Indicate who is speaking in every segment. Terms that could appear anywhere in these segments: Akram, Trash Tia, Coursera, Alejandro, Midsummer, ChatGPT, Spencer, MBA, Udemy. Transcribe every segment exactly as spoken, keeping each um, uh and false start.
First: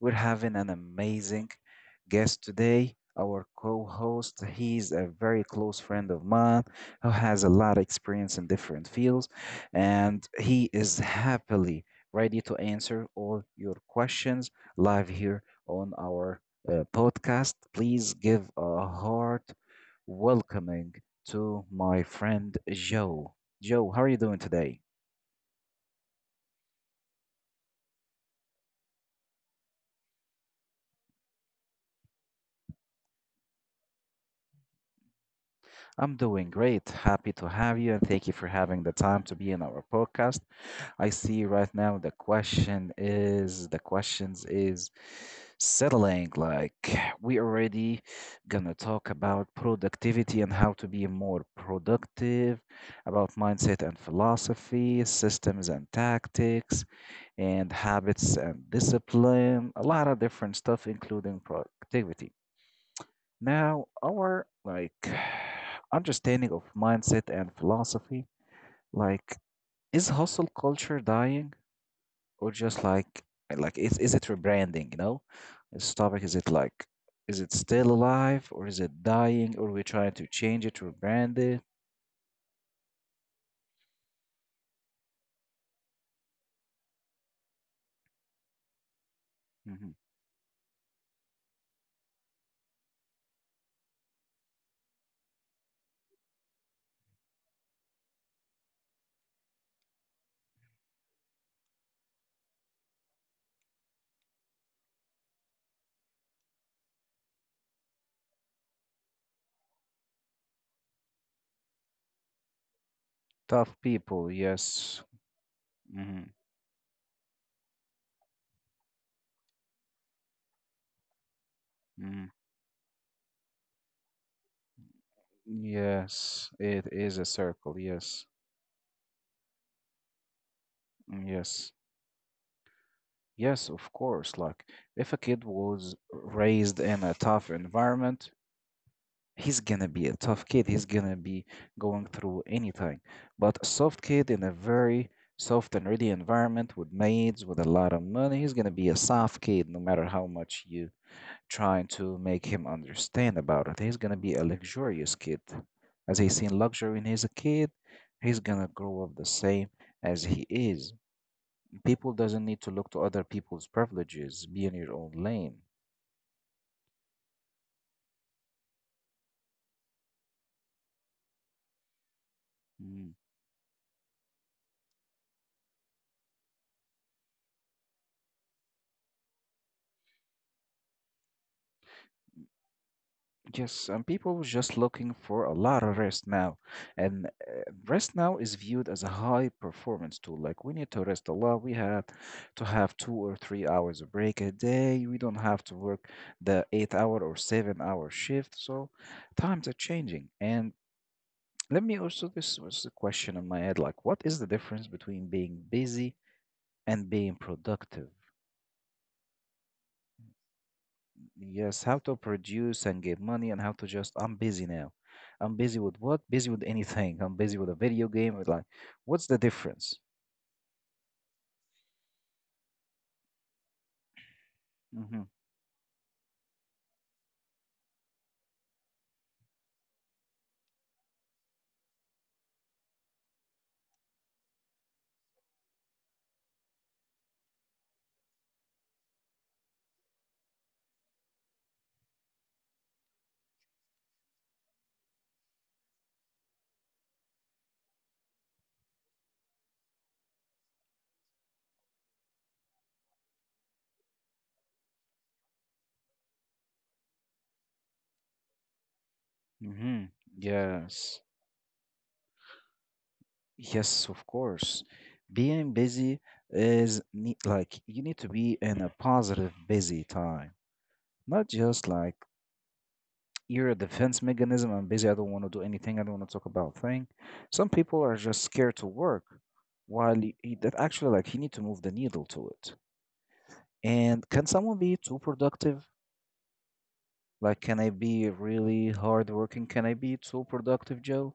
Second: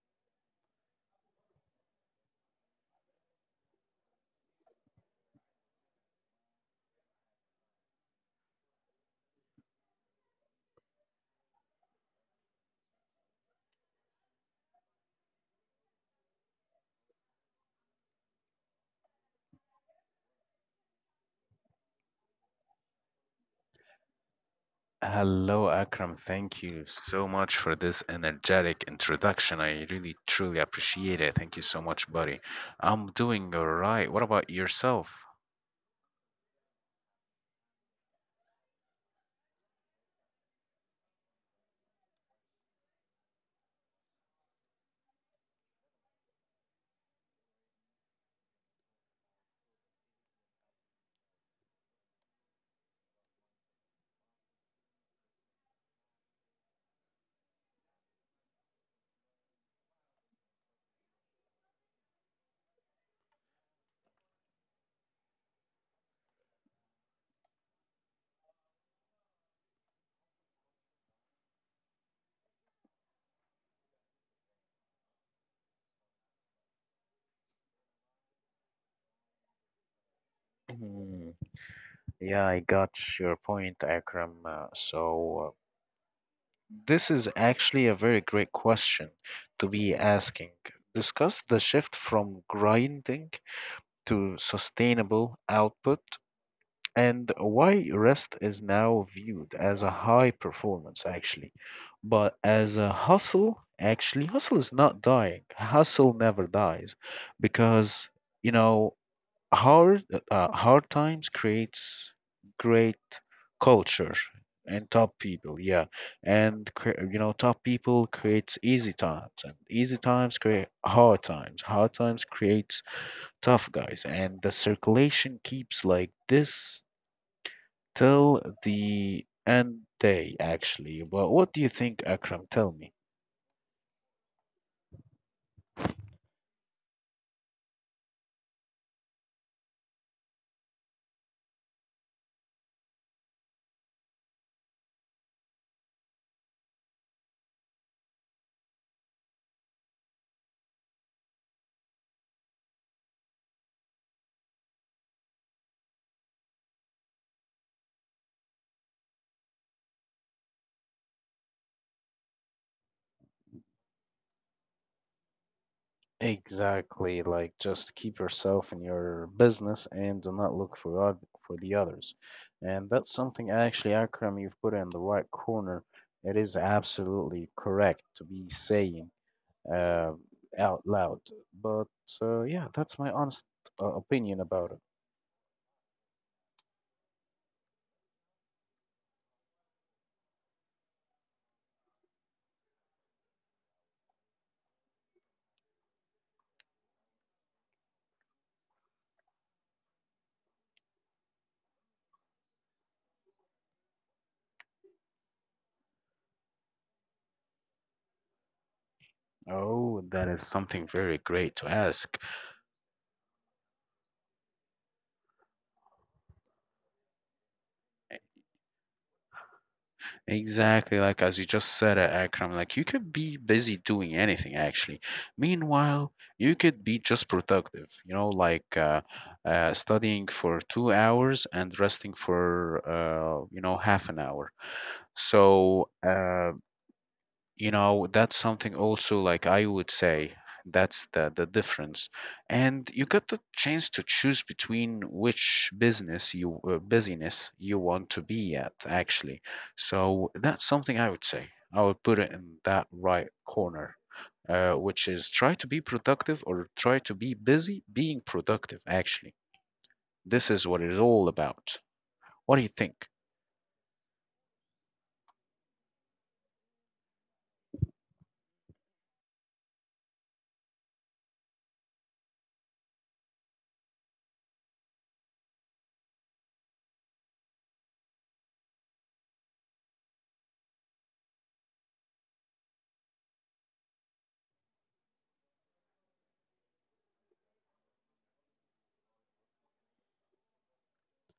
Speaker 1: We're having an amazing guest today. Our co host, he's a very close friend of mine who has a lot of experience in different fields, and he is happily ready to answer all your questions live here on our uh, podcast. Please give a heart welcoming to my friend Joe. Joe, how are you doing today?
Speaker 2: Hello, Akram. Thank you so much for this energetic introduction. I really truly appreciate it. Thank you so much, buddy. I'm doing all right. What about yourself?
Speaker 1: I'm doing great. Happy to have you and thank you for having the time to be in our podcast. I see right now the question is the questions is settling. Like we already gonna talk about productivity and how to be more productive, about mindset and philosophy, systems and tactics, and habits and discipline, a lot of different stuff including productivity. Now, our like understanding of mindset and philosophy, like is hustle culture dying or just like like is is it rebranding, you know? This topic, is it like is it still alive or is it dying, or we trying to change it,
Speaker 2: Mm,
Speaker 1: rebrand it?
Speaker 2: yeah, I got your point, Akram. Uh, so, uh, this is actually a very great question to
Speaker 1: Hmm.
Speaker 2: be asking. Discuss the shift from grinding to sustainable output and why rest is now viewed as a high performance actually, but as a hustle. Actually, hustle is not dying, hustle never dies because, you know, hard uh, uh, hard times creates great
Speaker 1: Tough
Speaker 2: culture
Speaker 1: people,
Speaker 2: and
Speaker 1: yes.
Speaker 2: top people, yeah.
Speaker 1: Hmm.
Speaker 2: And cre- you know, top people creates easy times, and easy times create hard times, hard times
Speaker 1: Hmm.
Speaker 2: creates tough guys, and the circulation keeps like
Speaker 1: Yes,
Speaker 2: this
Speaker 1: it is a circle, yes.
Speaker 2: till the end day, actually.
Speaker 1: Mm,
Speaker 2: But what do you
Speaker 1: yes.
Speaker 2: think, Akram? Tell me.
Speaker 1: Yes, of course. Like if a kid was raised in a tough environment, he's gonna be a tough kid. He's gonna be going through anything. But a soft kid in a very soft and ready environment with maids, with a lot of money, he's gonna be a soft kid no matter how much you trying to make him understand about it. He's gonna be a luxurious kid. As he's seen luxury when he's a kid, he's gonna grow up the same as he is. People doesn't need to look to other people's privileges. Be in your own lane.
Speaker 2: Exactly. Like, just keep yourself in your business and do not look for oth- for the others. And that's
Speaker 1: Mm.
Speaker 2: something actually, Akram, you've put in the right corner. It is absolutely correct to be saying uh, out loud. But uh, yeah, that's my honest
Speaker 1: Yes,
Speaker 2: uh,
Speaker 1: some
Speaker 2: opinion
Speaker 1: people
Speaker 2: about
Speaker 1: just
Speaker 2: it.
Speaker 1: looking for a lot of rest now, and uh, rest now is viewed as a high performance tool. Like we need to rest a lot. We have to have two or three hours of break a day. We don't have to work the eight hour or seven hour shift. So times are changing. And let me also, this was a question in my head. Like, what is the difference between being busy and being productive?
Speaker 2: Oh, that is something very great to
Speaker 1: Yes, how to
Speaker 2: ask.
Speaker 1: produce and get money, and how to just I'm busy now. I'm busy with what? Busy with anything. I'm busy with a video game. With like, what's the difference?
Speaker 2: Exactly, like as you just said, uh, Akram, like you could be busy doing anything actually.
Speaker 1: Mm-hmm.
Speaker 2: Meanwhile, you could be just productive, you know, like uh, uh, studying for two hours and resting for, uh, you know, half an hour. So, uh, you know, that's something also, like, I would say that's the the difference. And you got the chance to choose between which business you uh, business you want to be at, actually. So that's something I would say. I would put it in that right corner, uh, which is try to be productive or try to be busy being productive, actually.
Speaker 1: Mm-hmm.
Speaker 2: This is what it's
Speaker 1: Yes.
Speaker 2: all about. What do you think?
Speaker 1: Yes, of course. Being busy is ne- like you need to be in a positive busy time, not just like you're a defense mechanism. I'm busy. I don't want to do anything. I don't want to talk about thing. Some people are just scared to work, while y- y- that actually like you need to move the needle to it. And can someone be too productive? Like, can I be really hardworking? Can I be too productive, Joe?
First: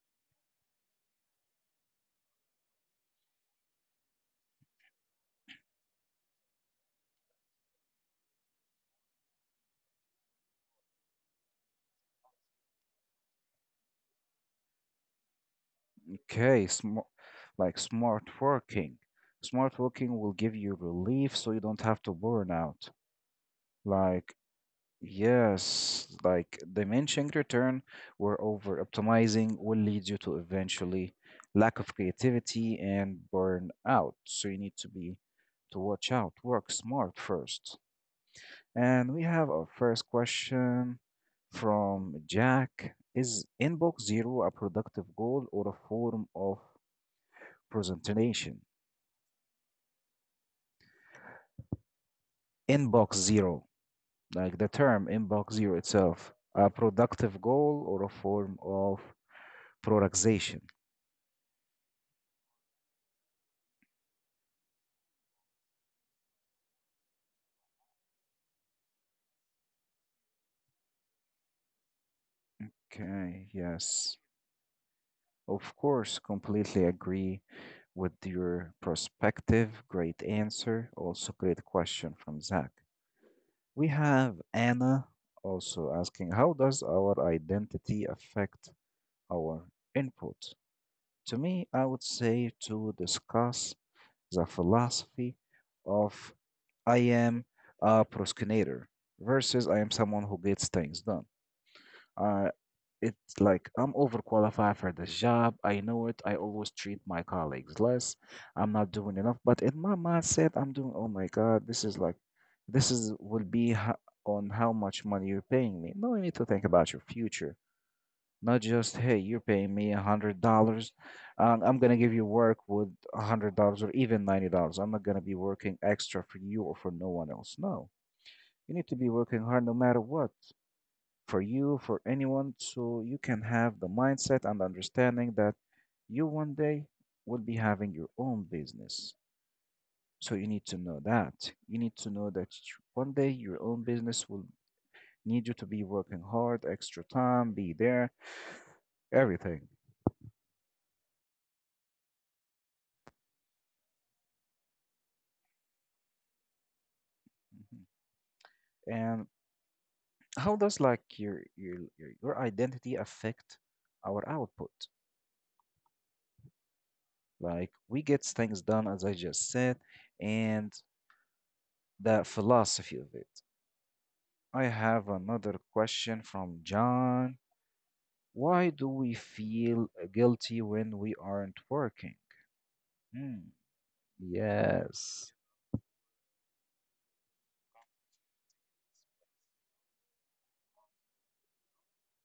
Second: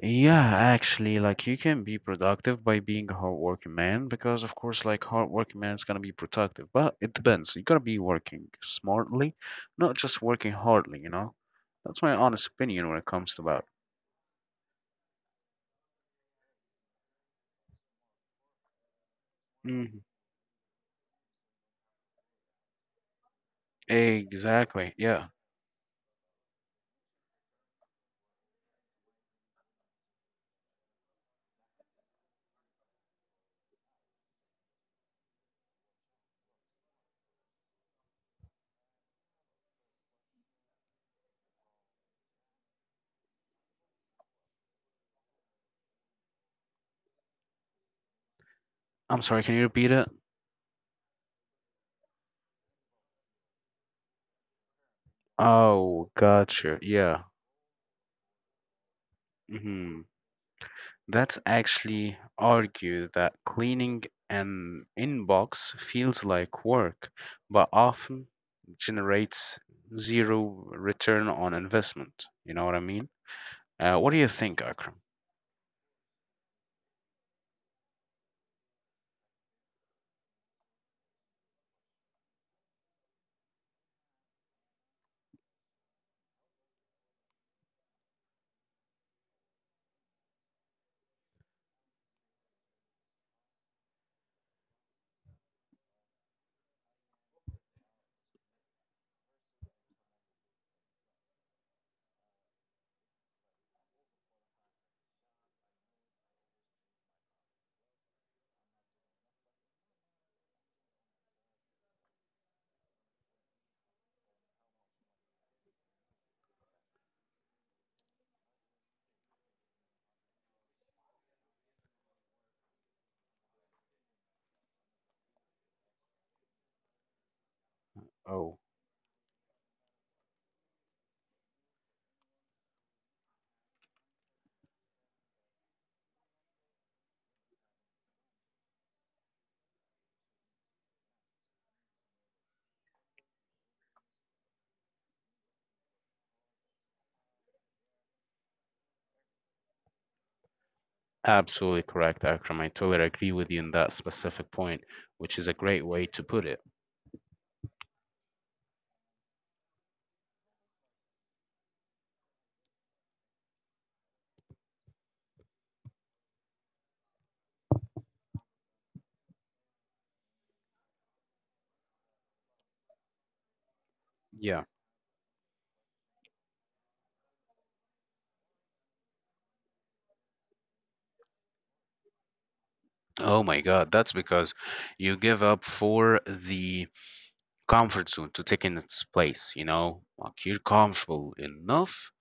Speaker 2: Yeah, actually, like you can be productive by being a hardworking man because, of course, like hardworking man is gonna be productive, but it depends. You gotta be working smartly, not just working hardly, you know? That's my honest opinion when it comes to that.
Speaker 1: Okay, smart, like smart working. Smart
Speaker 2: Mhm.
Speaker 1: working will give you relief so you don't have to burn out. Like,
Speaker 2: Exactly. Yeah.
Speaker 1: yes, like diminishing return or over optimizing will lead you to eventually lack of creativity and burn out. So you need to be to watch out, work smart first. And we have our first question from Jack. Is inbox zero a productive goal or a form of presentation?
Speaker 2: I'm sorry, can you repeat it?
Speaker 1: Inbox zero, like the term inbox zero
Speaker 2: Oh,
Speaker 1: itself, a
Speaker 2: gotcha. Yeah.
Speaker 1: productive goal or a form of
Speaker 2: Hmm.
Speaker 1: productization?
Speaker 2: That's actually argue that cleaning an inbox feels like work, but often generates zero return on investment. You know what I mean?
Speaker 1: Okay,
Speaker 2: Uh, what
Speaker 1: yes.
Speaker 2: do you think, Akram?
Speaker 1: Of course, completely agree with your perspective. Great answer. Also, great question from Zach. We have Anna also asking, how does our identity affect our input? To me, I would say to discuss the philosophy of I am a procrastinator versus I am someone who gets things done. I It's like I'm overqualified for this job. I know it. I always treat my colleagues less. I'm not doing enough. But in my mindset, I'm doing, oh my God, this is like, this is will be ho- on how much money you're paying me. No, you need to think about your future. Not just, hey, you're paying me a hundred dollars, and I'm gonna give you work with a hundred dollars or even ninety dollars. I'm not gonna be working extra for you or for no one else. No,
Speaker 2: Oh,
Speaker 1: you need to be working hard no matter what, for you, for anyone, so you can have the mindset and understanding that you one day will be having your own business. So you need to know that. You need to know that you- one day your own business will need you to be working hard, extra time, be there, everything.
Speaker 2: absolutely correct, Akram. I totally agree with you in that specific point, which is a great way to put it.
Speaker 1: Mhm. And how does like your your your your identity affect our output? Like we get things done, as I just said, and the philosophy of it. I
Speaker 2: Yeah.
Speaker 1: have another question from John. Why do we feel guilty when we aren't working?
Speaker 2: Oh
Speaker 1: Hmm,
Speaker 2: my God. That's because you
Speaker 1: yes,
Speaker 2: give up for the comfort zone to take in its place, you know? Like you're comfortable enough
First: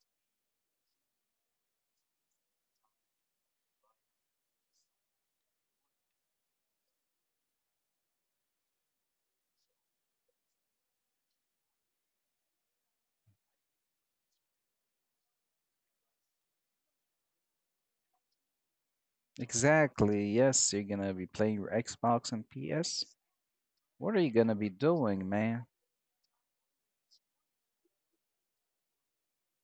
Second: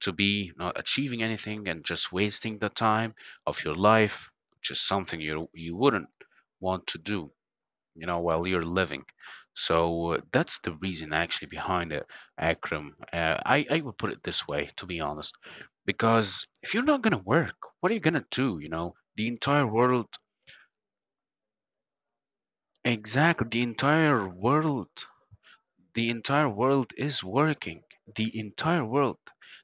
Speaker 2: to be not achieving anything and just wasting the time of your life, which is something you you wouldn't want to do, you know, while you're living. So uh, that's the reason actually behind it, Akram. Uh, I, I would put it this way, to be honest, because if you're not going to work, what are you going to do? You know, the entire world,
Speaker 1: exactly. Yes, you're gonna be playing your Xbox and P S.
Speaker 2: exactly, the
Speaker 1: What are
Speaker 2: entire
Speaker 1: you gonna be
Speaker 2: world,
Speaker 1: doing, man?
Speaker 2: the entire world is working. The entire world,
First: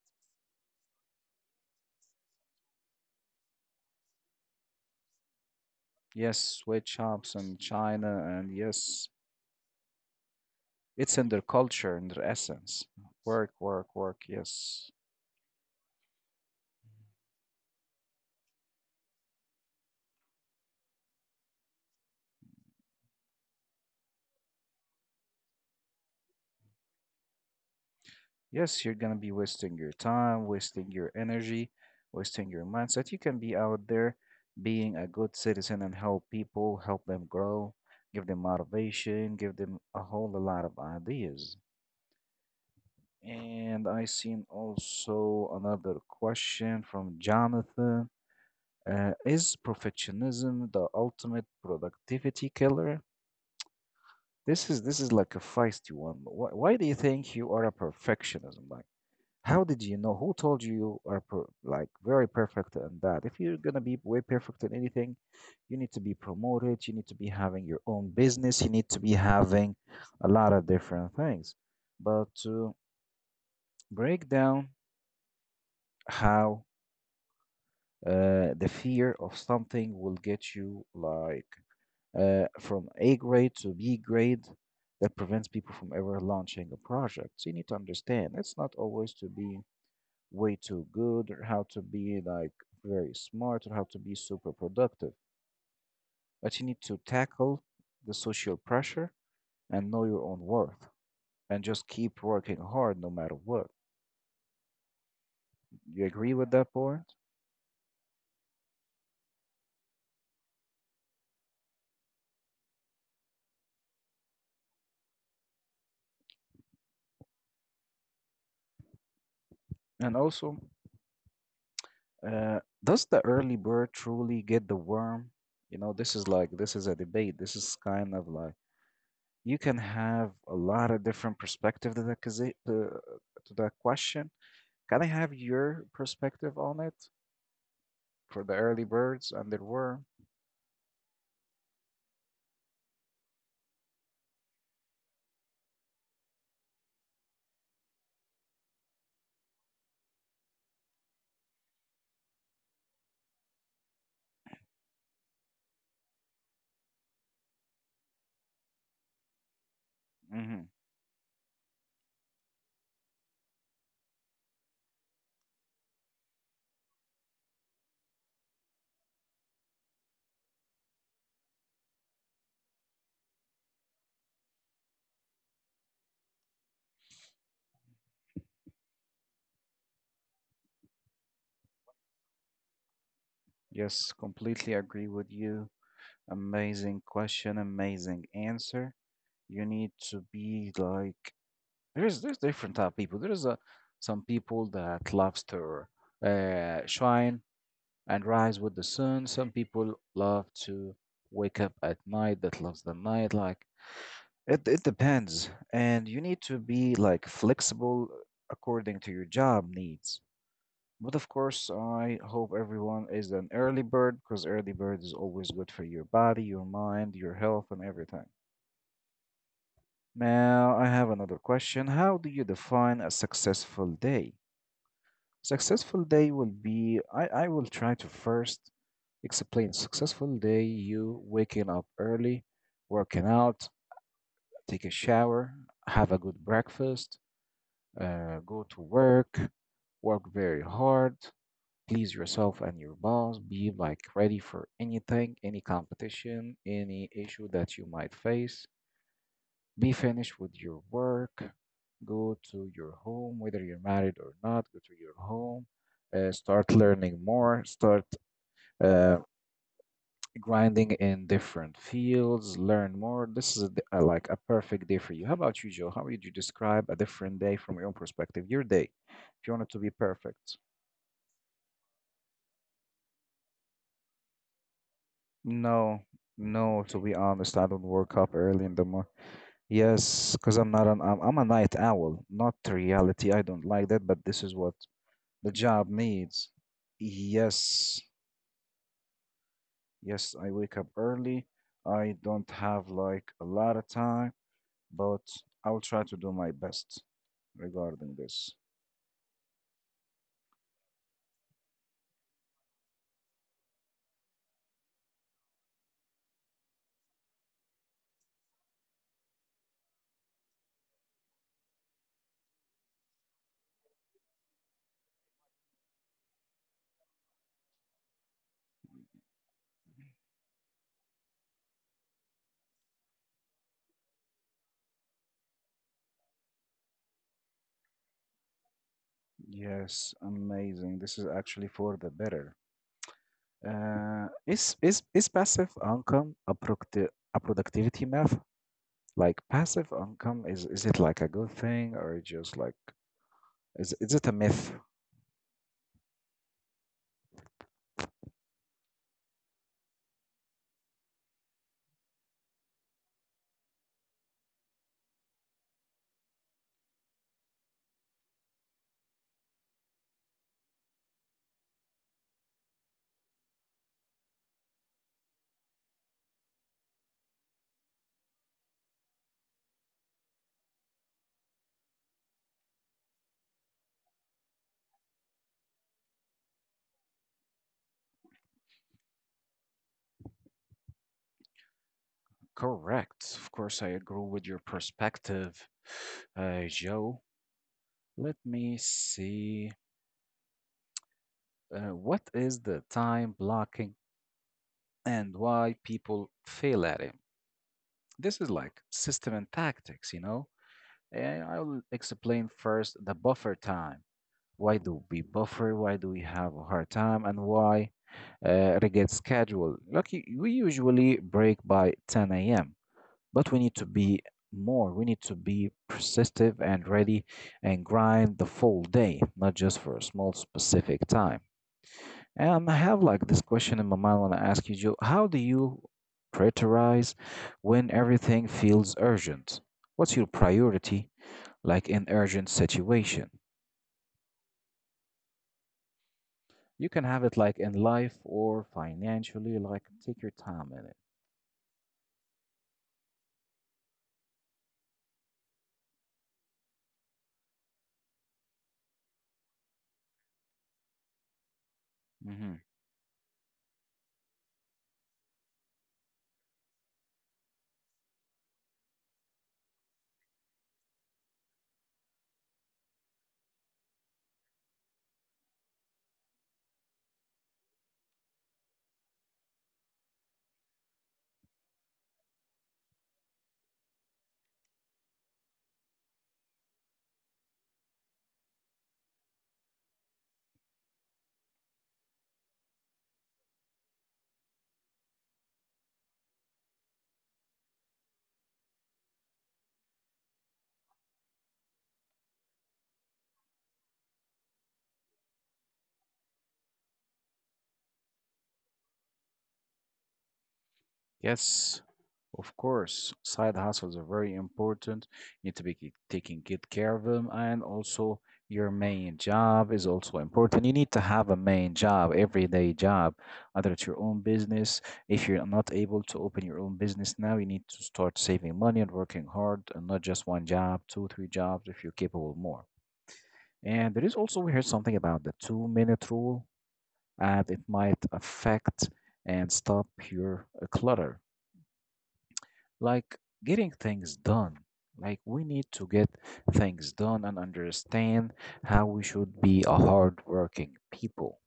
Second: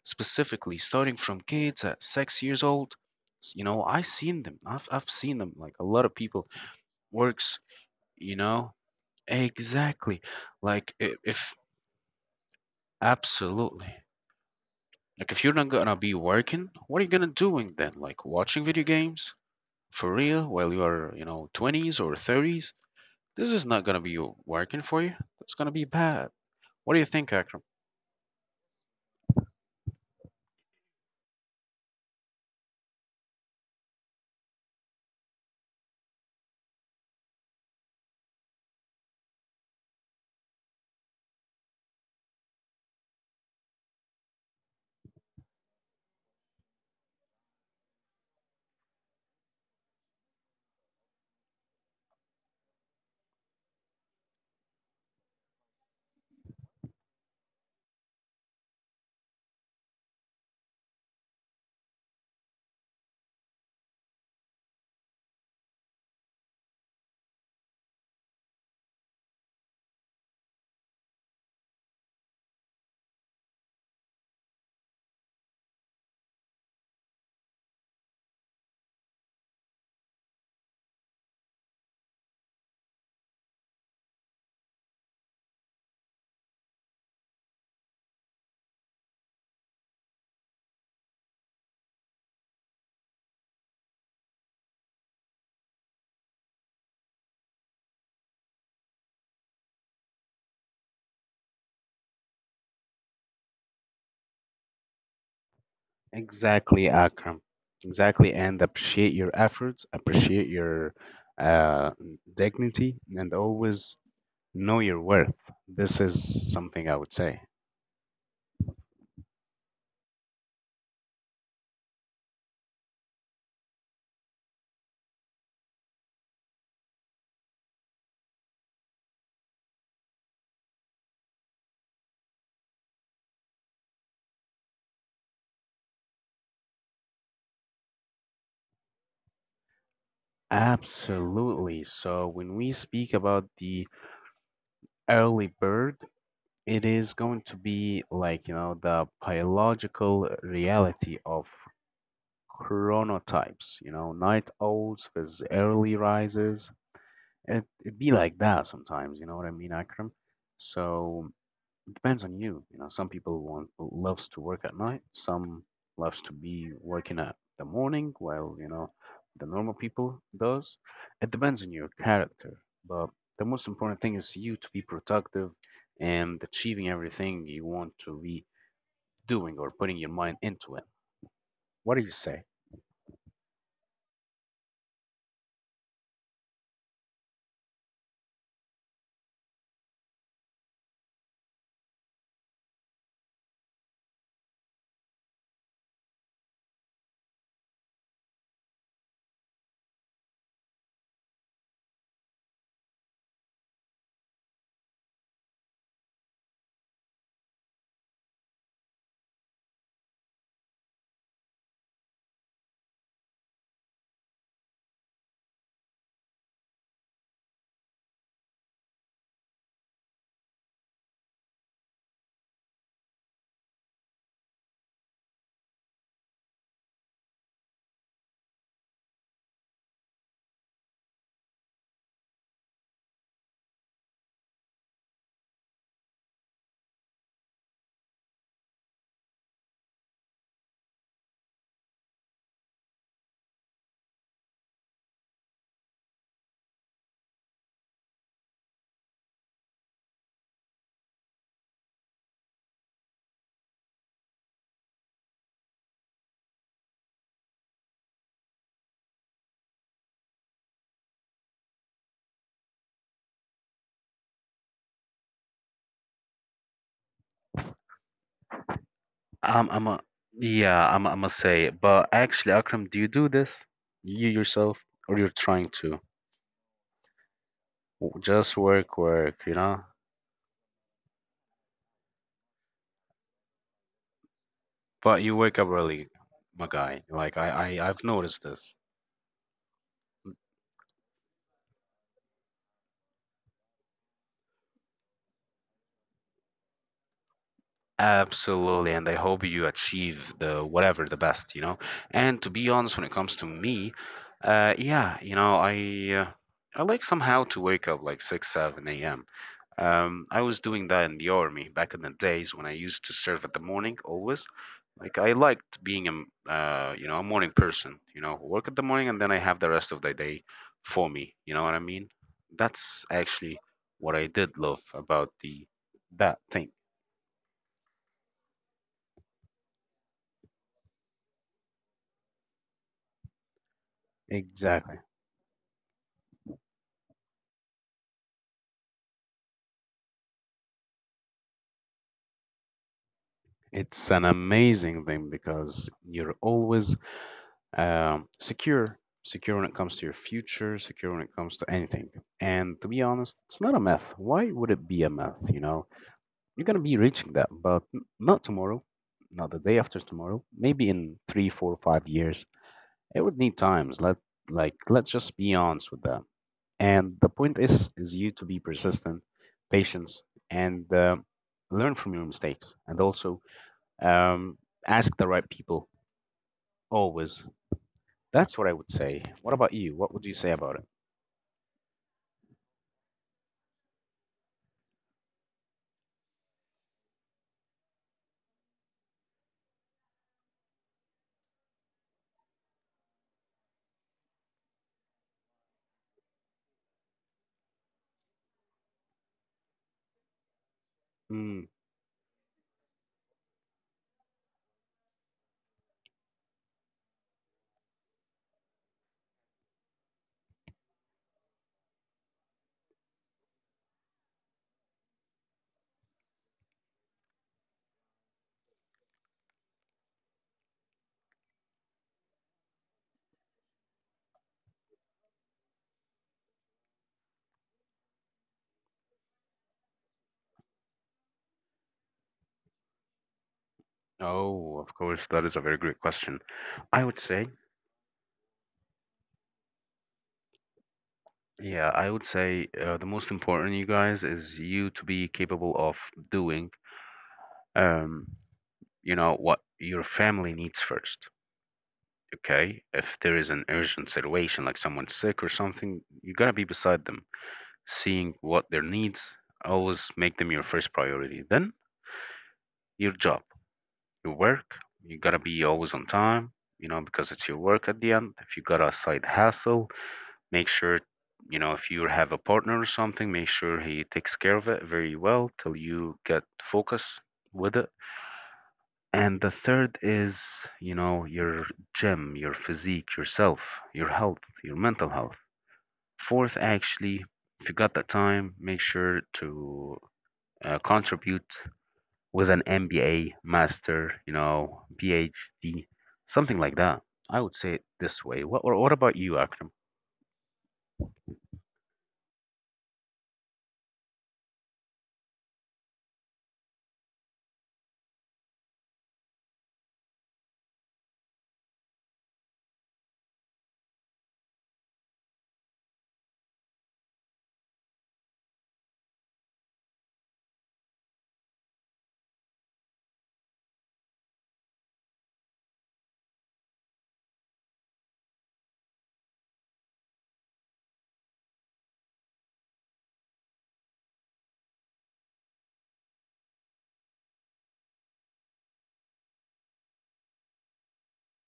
Speaker 2: specifically starting from kids at six years old. S- You know, I've seen them. I've, I've seen them. Like a lot of
Speaker 1: Yes,
Speaker 2: people
Speaker 1: Switch shops in
Speaker 2: works,
Speaker 1: China,
Speaker 2: you
Speaker 1: and
Speaker 2: know,
Speaker 1: yes,
Speaker 2: exactly like i-
Speaker 1: it's in their
Speaker 2: if
Speaker 1: culture and their essence. Work, work,
Speaker 2: absolutely.
Speaker 1: work. Yes.
Speaker 2: Like, if you're not gonna be working, what are you gonna doing then? Like, watching video games? For real? While you are, you know, twenties or thirties? This is not gonna be working for you. It's gonna be bad. What do you think, Akram?
Speaker 1: Yes, you're gonna be wasting your time, wasting your energy, wasting your mindset. You can be out there being a good citizen and help people, help them grow, give them motivation, give them a whole lot of ideas. And I seen also another question from Jonathan. Uh, is perfectionism the ultimate productivity killer? This is this is like a feisty one. Why, why do you think you are a perfectionism? How did you know? Who told you you are per like very perfect in that? If you're gonna be way perfect in anything, you need to be promoted. You need to be having your own business. You need to be having a lot of different things. But to break down how uh, the fear of something will get you like uh, from A grade to B grade that prevents people from ever launching a project. So you need to understand it's not always to be way too good or how to be like very smart or how to be super productive. But you need to tackle the social pressure and know your own worth and just keep working hard no matter what. You agree with that
Speaker 2: Exactly,
Speaker 1: point?
Speaker 2: Akram. Exactly, and appreciate your efforts, appreciate your uh, dignity, and always know your worth. This is something I would say.
Speaker 1: And also, uh, does the early bird truly get the worm? You know, this is like this is a debate. This is kind of like you can have a lot of different perspective to that, to, to that question. Can I have your perspective on it? For the early birds, and there were.
Speaker 2: Absolutely. So when we speak about the early bird, it is going to be like, you know, the biological reality of chronotypes, you know, night owls with early rises. It, it'd be like that sometimes, you know what I mean, Akram?
Speaker 1: Hmm.
Speaker 2: So it depends on you. You know, some people want loves to work at night, some loves to be working at the morning, while, you know, the normal people does. It depends on your character. But the most important thing is you to be productive and achieving everything you want to be doing or putting your mind into it. What do you say?
Speaker 1: Yes, completely agree with you. Amazing question, amazing answer. You need to be like there's there's different type of people. There's a some people that loves to uh, shine and rise with the sun. Some people love to wake up at night. That loves the night. Like it it depends, and you need to be like flexible according to your job needs. But of course, I hope everyone is an early bird because early bird is always good for your body, your mind, your health, and everything. Now, I have another question. How do you define a successful day? Successful day will be, I, I will try to first explain. Successful day, you waking up early, working out, take a shower, have a good breakfast, uh, go to work, work very hard, please yourself and your boss. Be like ready for anything, any competition, any issue that you might face. Be finished with your work. Go to your home, whether you're married or not, go to your home. Uh, start learning more. Start uh, grinding in different fields. Learn more. This is a d- uh, like a perfect day for you. How about you, Joe? How would you describe a different day from your own perspective? Your day, if you want
Speaker 2: Um,
Speaker 1: it to
Speaker 2: I'm
Speaker 1: be
Speaker 2: a,
Speaker 1: perfect.
Speaker 2: yeah, I'm I am I gonna say it. But actually, Akram, do you do this? You yourself, or you're trying to?
Speaker 1: No, no, to be honest, I don't work
Speaker 2: W-
Speaker 1: up
Speaker 2: Just
Speaker 1: early in the
Speaker 2: work,
Speaker 1: morning.
Speaker 2: work, you know?
Speaker 1: Yes, because I'm not an, I'm, I'm a night owl, not reality. I don't like that, but this is what
Speaker 2: But you
Speaker 1: the
Speaker 2: wake up
Speaker 1: job
Speaker 2: early,
Speaker 1: needs.
Speaker 2: my guy. Like I, I
Speaker 1: Yes,
Speaker 2: I've noticed this.
Speaker 1: yes, I wake up early. I don't have like a lot of time, but I'll try to do my best regarding this.
Speaker 2: Absolutely, and I hope you achieve the whatever the best, you know. And to be honest, when it comes to me, uh, yeah, you know, I uh, I like somehow to wake up like six, seven a m. Um, I was doing that in the army back in the days when I used to serve at the morning always. Like I liked being a m- uh, you know, a morning person, you know, work at the morning and then I have the rest of the day for me. You know what I mean? That's actually what I did love about the that thing.
Speaker 1: Yes, amazing. This is actually for the better. Uh, is
Speaker 2: Exactly.
Speaker 1: is is passive income a product a productivity math? Like passive income, is is it like a good thing or just like is
Speaker 2: It's
Speaker 1: is
Speaker 2: an
Speaker 1: it a myth?
Speaker 2: amazing thing because you're always um, secure, secure when it comes to your future, secure when it comes to anything. And to be honest, it's not a myth. Why would it be a myth? You know, you're going to be reaching that, but n- not tomorrow, not the day after tomorrow, maybe in three, four, five years. It would need times. Let like let's just be honest with that. And the point is, is you to be persistent, patient, and uh, learn from your mistakes, and also um, ask the right people always. That's what I would say. What about you? What would you say about it?
Speaker 1: Correct. Of course, I agree with your perspective, uh, Joe. Let me see. Uh, what is the time blocking and why people fail at it? This is like system and tactics, you know? And
Speaker 2: Mm.
Speaker 1: I'll explain first the buffer time. Why do we buffer? Why do we have a hard time? And why uh, regret schedule? Like y- we usually break by ten a m, but we need to be more. We need to be persistent and ready and grind the full day, not just for a small specific time. Um, I have like this question in my mind when I ask you, Joe. How do you prioritize when everything feels urgent? What's your priority like in urgent situation?
Speaker 2: Oh, of course, that is a very great question.
Speaker 1: You
Speaker 2: I
Speaker 1: can
Speaker 2: would
Speaker 1: have it
Speaker 2: say,
Speaker 1: like in life or financially, like take your time in it.
Speaker 2: yeah, I would say uh, the most important, you guys, is you to be capable of doing, um, you know, what your family needs first.
Speaker 1: Mm-hmm.
Speaker 2: Okay, if there is an urgent situation, like someone's sick or something, you gotta be beside them, seeing what their needs. Always make them your first priority. Then your job, your work. You gotta be always on time, you know, because it's your work at the end. If you got a side hustle, make sure, you know, if you have a partner or something, make sure he takes care of it very well till you get focus with it. And the third is, you know, your gym, your physique, yourself, your health, your mental health. Fourth, actually, if you got the time, make sure to uh, contribute with an M B A, master, you know, P H D, something like that. I would say it this way. What what what about you, Akram?
Speaker 1: Yes, of course. Side hustles are very important. You need to be ki- taking good care of them, and also your main job is also important. You need to have a main job, everyday job, either it's your own business. If you're not able to open your own business now, you need to start saving money and working hard, and not just one job, two, three jobs if you're capable more. And there is also we heard something about the two-minute rule, and it might affect and stop your uh, clutter, like getting things done. Like we need to get things done and understand how we should be a hardworking people.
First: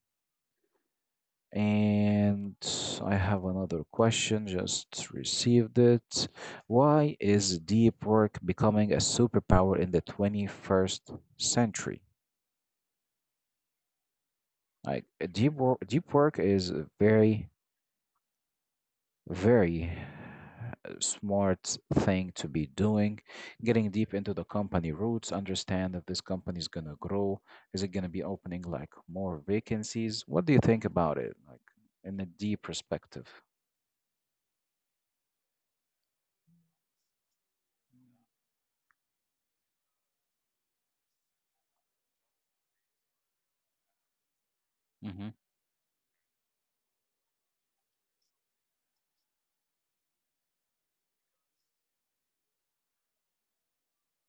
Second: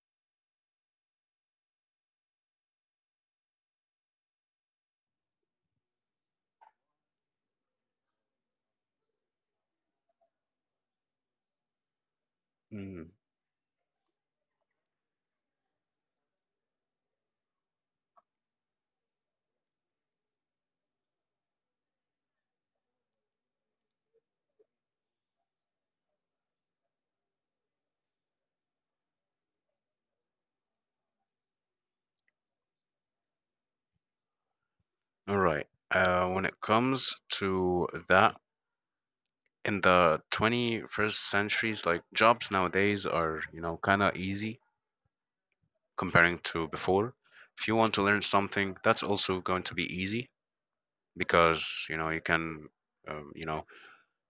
Speaker 1: And I have another question, just received it. Why is deep work becoming a superpower in the twenty-first century?
Speaker 2: Mm.
Speaker 1: Like uh, deep work, deep work is very Very uh, smart thing to be doing. Getting deep into the company roots, understand if this company is going to grow. Is it going to be opening like more vacancies? What do you think about it, like in a deep perspective?
Speaker 2: All right. Uh, when it comes to that, in the twenty-first centuries, like jobs nowadays are, you know, kind of easy
Speaker 1: Hmm.
Speaker 2: comparing to before. If you want to learn something, that's also going to be easy because, you know, you can, um, you know,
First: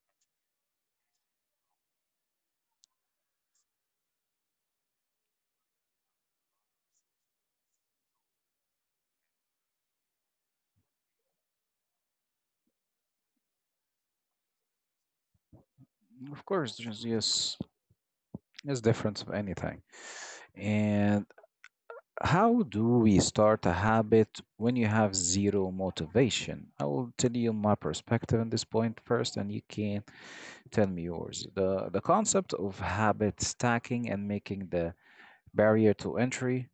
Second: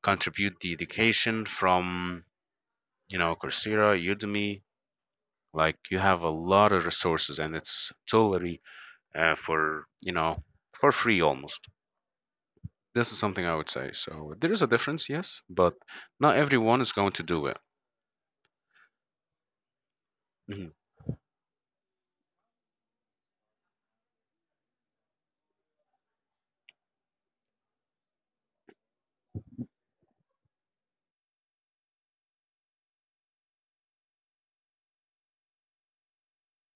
Speaker 2: contribute the education from, you know, Coursera, Udemy. Like you have a lot of resources and it's totally uh, for, you know, for free almost. This is something I would say. So there is a difference, yes, but not
Speaker 1: Of course,
Speaker 2: everyone is
Speaker 1: there's,
Speaker 2: going to do
Speaker 1: yes,
Speaker 2: it.
Speaker 1: there's difference of anything.
Speaker 2: Mhm.
Speaker 1: And how do we start a habit when you have zero motivation? I will tell you my perspective on this point first, and you can tell me yours. The, the concept of habit stacking and making the barrier to entry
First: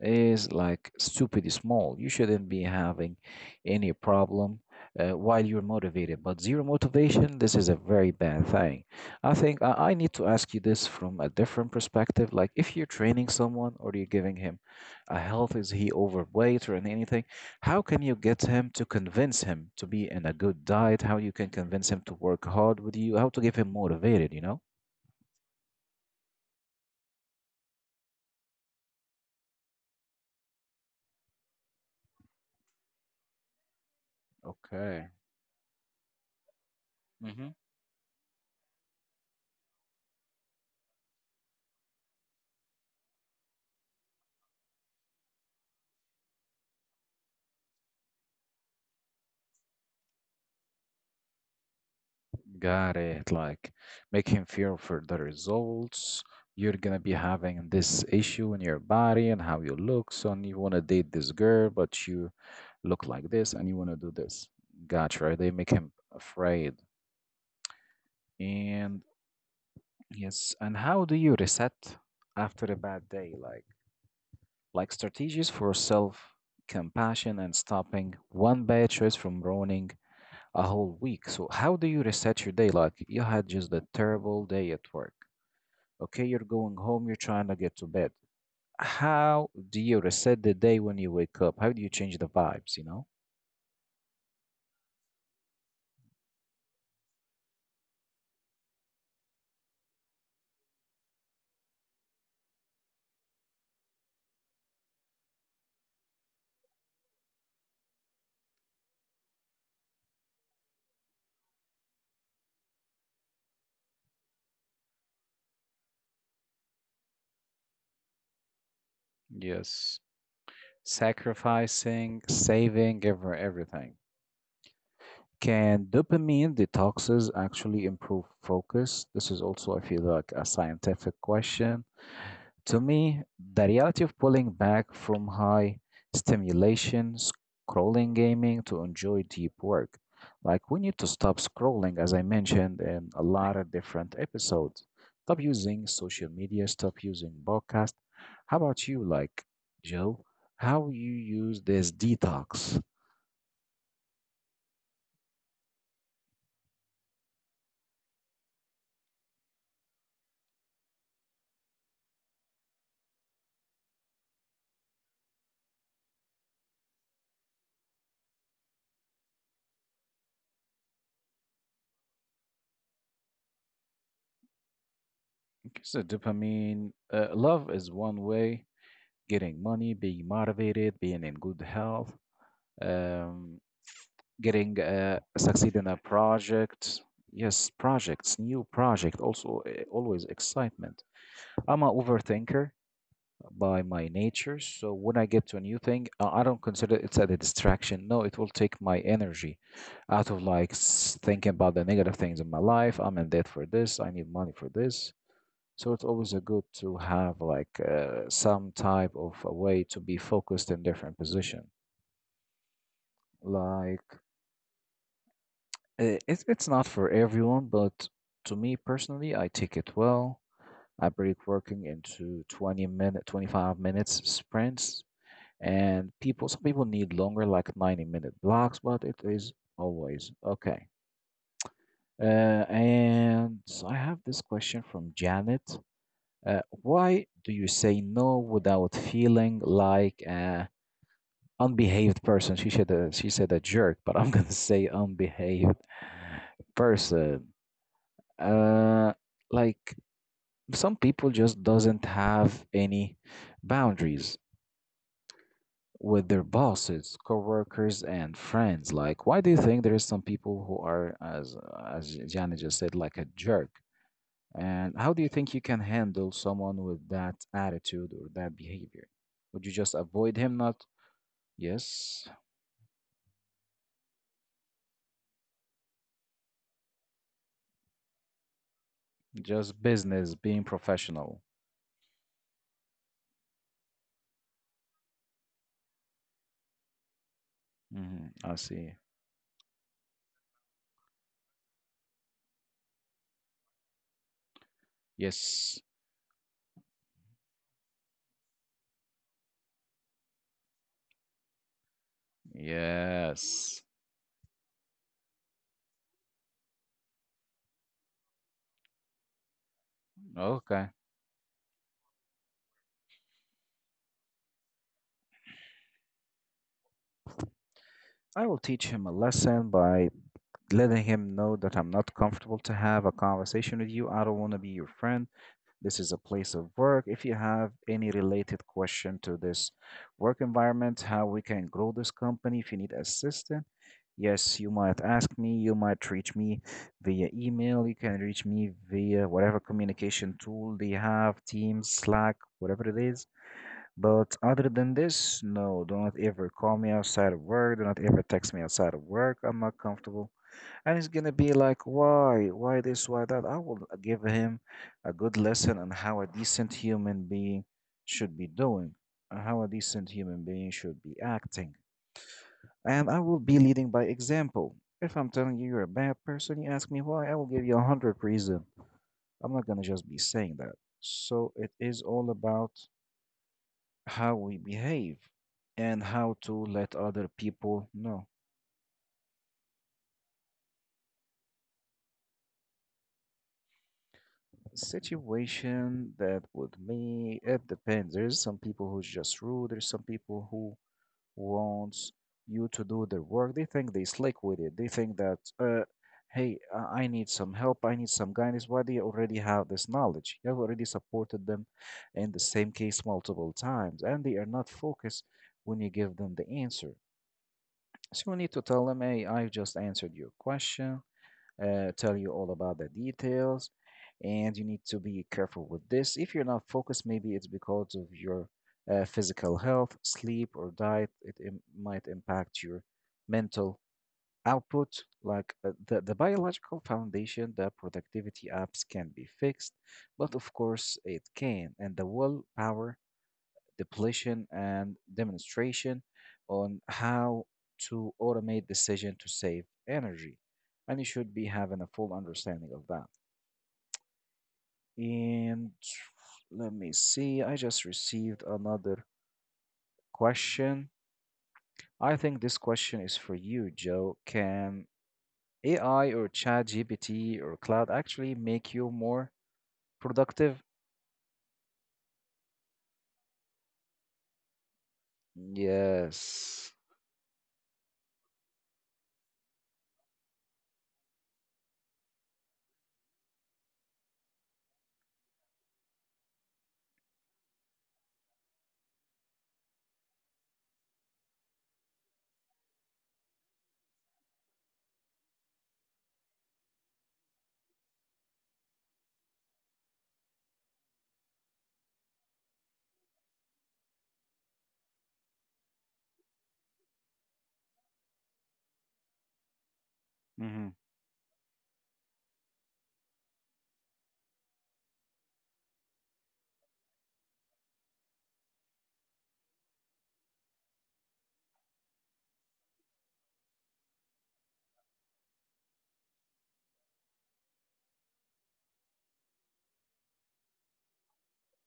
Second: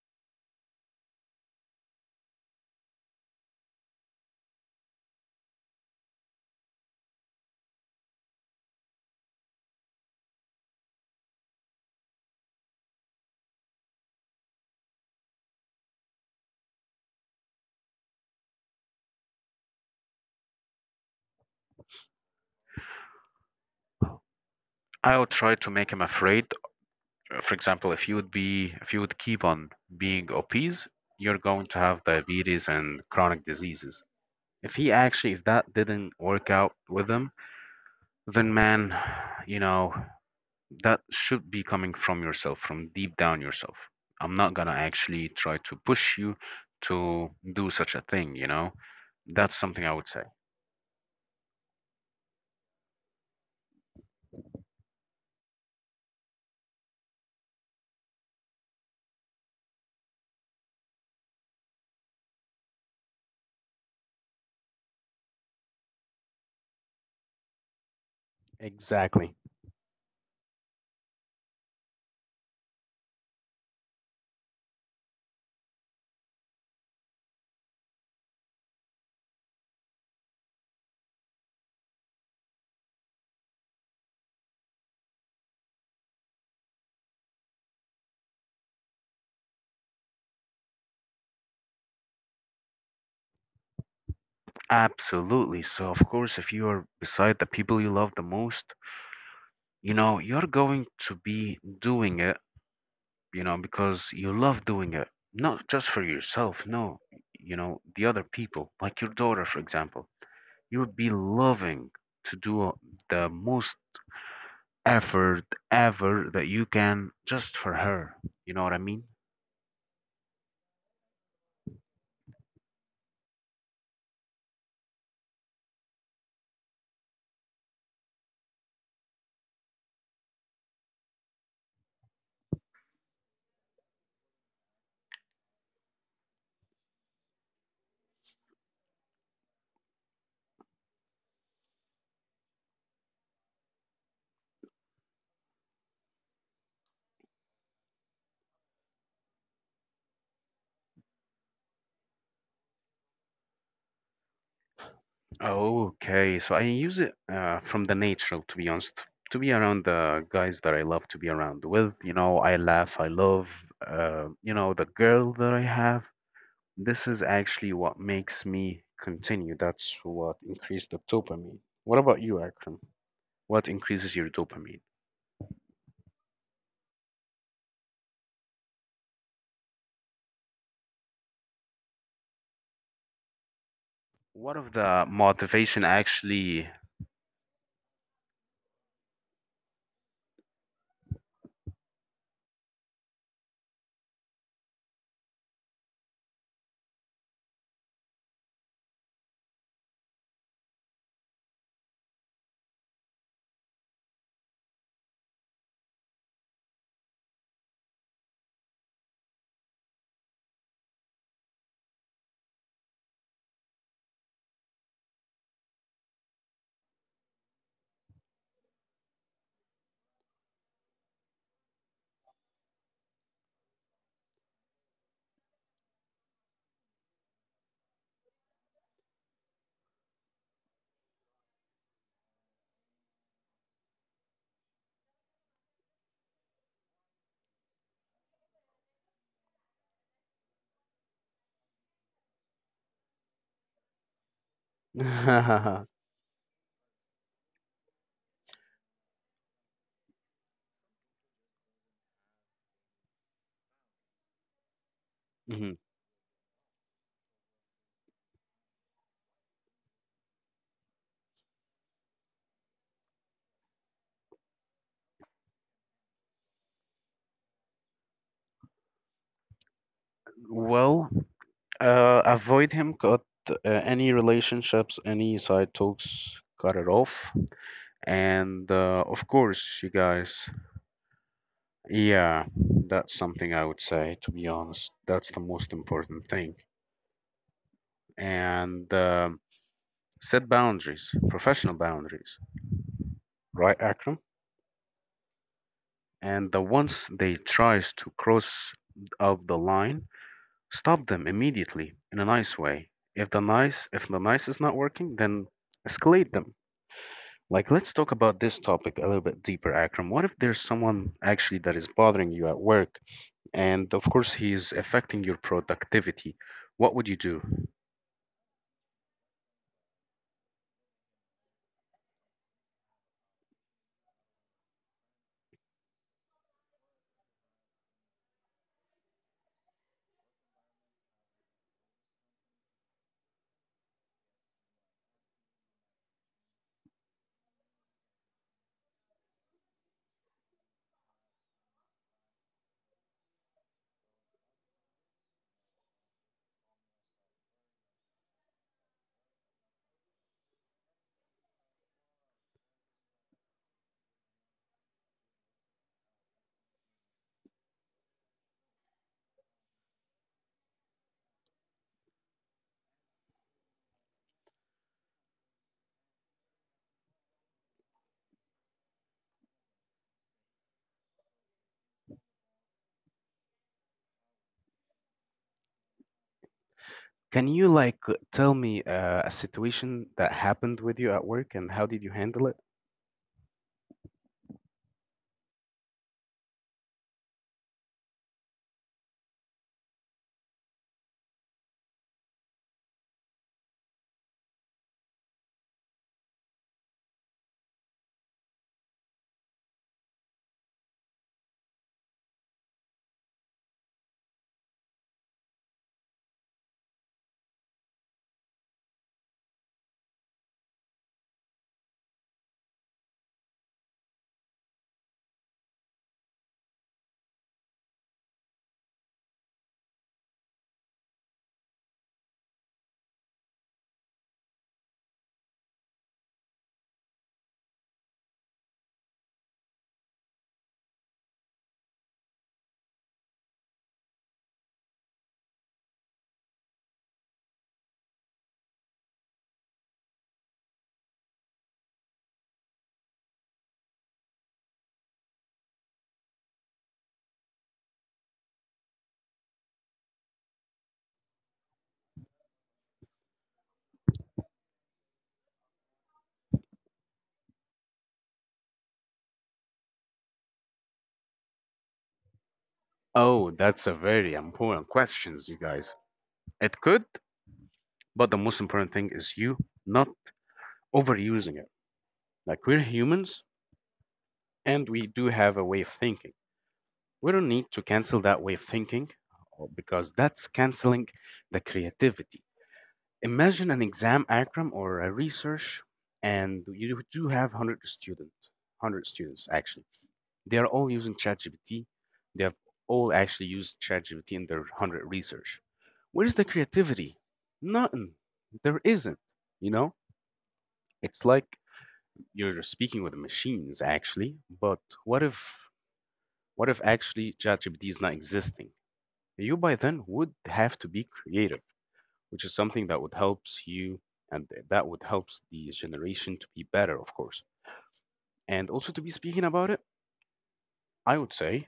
Speaker 1: is like stupid small. You shouldn't be having any problem uh, while you're motivated. But zero motivation, this is a very bad thing. I think I, I need to ask you this from a different perspective. Like, if you're training someone or you're giving him a health, is he overweight or an- anything? How can you get him to convince him to be in a good diet? How you can convince him to work hard with you? How to get him motivated, you know?
Speaker 2: I would try to make him afraid. For example, if you would be, if you would keep on being obese, you're going to have diabetes and chronic diseases. If he
Speaker 1: Okay.
Speaker 2: actually, if that didn't work out with him,
Speaker 1: Hmm.
Speaker 2: then man, you know, that should be coming from yourself, from deep down yourself. I'm not gonna actually try to push you to do such a thing, you know? That's something I would say.
Speaker 1: Got it. Like, make him feel for the results. You're gonna be having this issue in your body and how you look. So, and you wanna date this girl, but you look like this and you wanna do this. Gotcha, right? They make him afraid. And
Speaker 2: Exactly.
Speaker 1: yes, and how do you reset after a bad day? Like like strategies for self compassion and stopping one bad choice from ruining a whole week. So, how do you reset your day? Like, you had just a terrible day at work. Okay, you're going home, you're trying to get to bed. How do you reset the day when you wake up? How do you change the vibes, you know?
Speaker 2: Absolutely. So, of course, if you are beside the people you love the most, you know, you're going to be doing it, you know, because you love doing it, not just for yourself, no, you know, the other people, like your daughter, for example. You would be loving to do the most effort ever that you can just for her. You know what I mean?
Speaker 1: Yes. Sacrificing, saving, every, everything. Can dopamine detoxes actually improve focus? This is also, I feel like, a scientific question. To me, the reality of pulling back from high stimulation, scrolling gaming to enjoy deep work. Like, we need to stop scrolling, as I mentioned in a lot of different episodes. Stop using social media, stop using podcast. How about you, like, Joe? How you use this detox?
Speaker 2: Okay, so I use it uh, from the natural, to be honest, to be around the guys that I love to be around with. You know, I laugh, I love, uh, you know, the girl that I have. This is actually what makes me continue. That's what increased the dopamine. What about you, Akram? What increases your dopamine?
Speaker 1: So dopamine, uh, love is one way. Getting money, being motivated, being in good health, um,
Speaker 2: What if
Speaker 1: getting
Speaker 2: the
Speaker 1: uh, succeed
Speaker 2: motivation
Speaker 1: in a
Speaker 2: actually
Speaker 1: project. Yes, projects, new project. Also, uh, always excitement. I'm an overthinker by my nature, so when I get to a new thing, uh, I don't consider it's a distraction. No, it will take my energy out of like s- thinking about the negative things in my life. I'm in debt for this. I need money for this. So it's always a good to have like uh, some type of a way to be focused in different position. Like, uh, it's it's not for everyone, but to me personally, I take it well. I break working into twenty minute, twenty-five minutes sprints, and people some people need longer, like ninety minute blocks, but it is always okay. Uh, and so I have this question from Janet. Uh, why do you say no without feeling like an unbehaved person? She said a, she said a jerk, but I'm gonna say unbehaved person. Uh, like, some people just doesn't have any boundaries
Speaker 2: Mhm.
Speaker 1: with their bosses, coworkers, and friends. Like, why do you think there is some people who are, as as Gianni just said, like a jerk? And how do you think you can handle someone with that attitude or that behavior? Would you just avoid him? Not
Speaker 2: Well, uh,
Speaker 1: yes,
Speaker 2: avoid him, cut uh, any relationships, any side talks, cut it off. And uh, of
Speaker 1: just
Speaker 2: course, you
Speaker 1: business,
Speaker 2: guys,
Speaker 1: being professional.
Speaker 2: yeah, that's something I would say, to be honest. That's the most important thing.
Speaker 1: Hmm, I
Speaker 2: And
Speaker 1: see.
Speaker 2: um set boundaries, professional boundaries, right, Akram?
Speaker 1: Yes,
Speaker 2: And the once they tries to cross of the line, stop them immediately in a nice way. If the
Speaker 1: yes.
Speaker 2: nice, if the nice is not working, then escalate them. Like, let's talk about this topic a little bit deeper, Akram. What if there's
Speaker 1: Okay.
Speaker 2: someone actually that is bothering you at work, and of course, he's affecting your productivity? What would you do?
Speaker 1: I will teach him a lesson by letting him know that I'm not comfortable to have a conversation with you. I don't want to be your friend. This is a place of work. If you have any related question to this work environment, how we can grow this company, if you need assistance. Yes, you might ask me, you might reach me via email, you can reach me via whatever communication tool they have, Teams, Slack, whatever it is. But other than this, no, do not ever call me outside of work, do not ever text me outside of work. I'm not comfortable. And it's gonna be like, why, why this, why that? I will give him a good lesson on how a decent human being should be doing, and how a decent human being should be acting. And I will be leading by example. If I'm telling you you're a bad person, you ask me why, I will give you a hundred reasons. I'm not gonna just be saying that. So it is all about how we behave and how to let other
Speaker 2: Can you
Speaker 1: people
Speaker 2: like
Speaker 1: know.
Speaker 2: tell me uh, a situation that happened with you at work and how did you handle it?
Speaker 1: Situation that with me, it depends. There's some people who's just rude, there's some people who wants you to do their work. They think they slick with it. They think that, uh, hey, I I need some help. I need some guidance. Why do you already have this knowledge? You have already supported them in the same case multiple times, and they are not focused when you give them the answer. So you need to tell them, hey, I've just answered your question, uh, tell you all about the details. And you need to be careful with this. If you're not focused, maybe it's because of your uh, physical health, sleep, or diet. It im- might impact your mental output. Like, uh, the, the biological foundation, the productivity apps can be fixed, but of course it can. And the willpower depletion, and demonstration on how to automate decision to save energy. And you should be having a full understanding of that. And let me see, I just received another question. I think this question is for you, Joe. Can A I or ChatGPT or cloud actually make you more productive?
Speaker 2: Oh, that's a very important questions, you guys.
Speaker 1: Yes.
Speaker 2: It could, but the most important thing is you not overusing it. Like we're humans and we do have a way of thinking. We don't need to cancel that way of thinking uh, because that's canceling the creativity. Imagine an exam, Akram, or a research, and you do have one hundred students, one hundred students actually. They are all using ChatGPT. They have all actually used ChatGPT in their one hundred research. Where's the creativity? Nothing. There isn't. You know, it's like you're speaking with machines actually, but what if what if actually ChatGPT is not existing? You by then would have to be creative, which is something that would helps you and that would helps the generation to be better, of course. And also to be speaking about it, I would say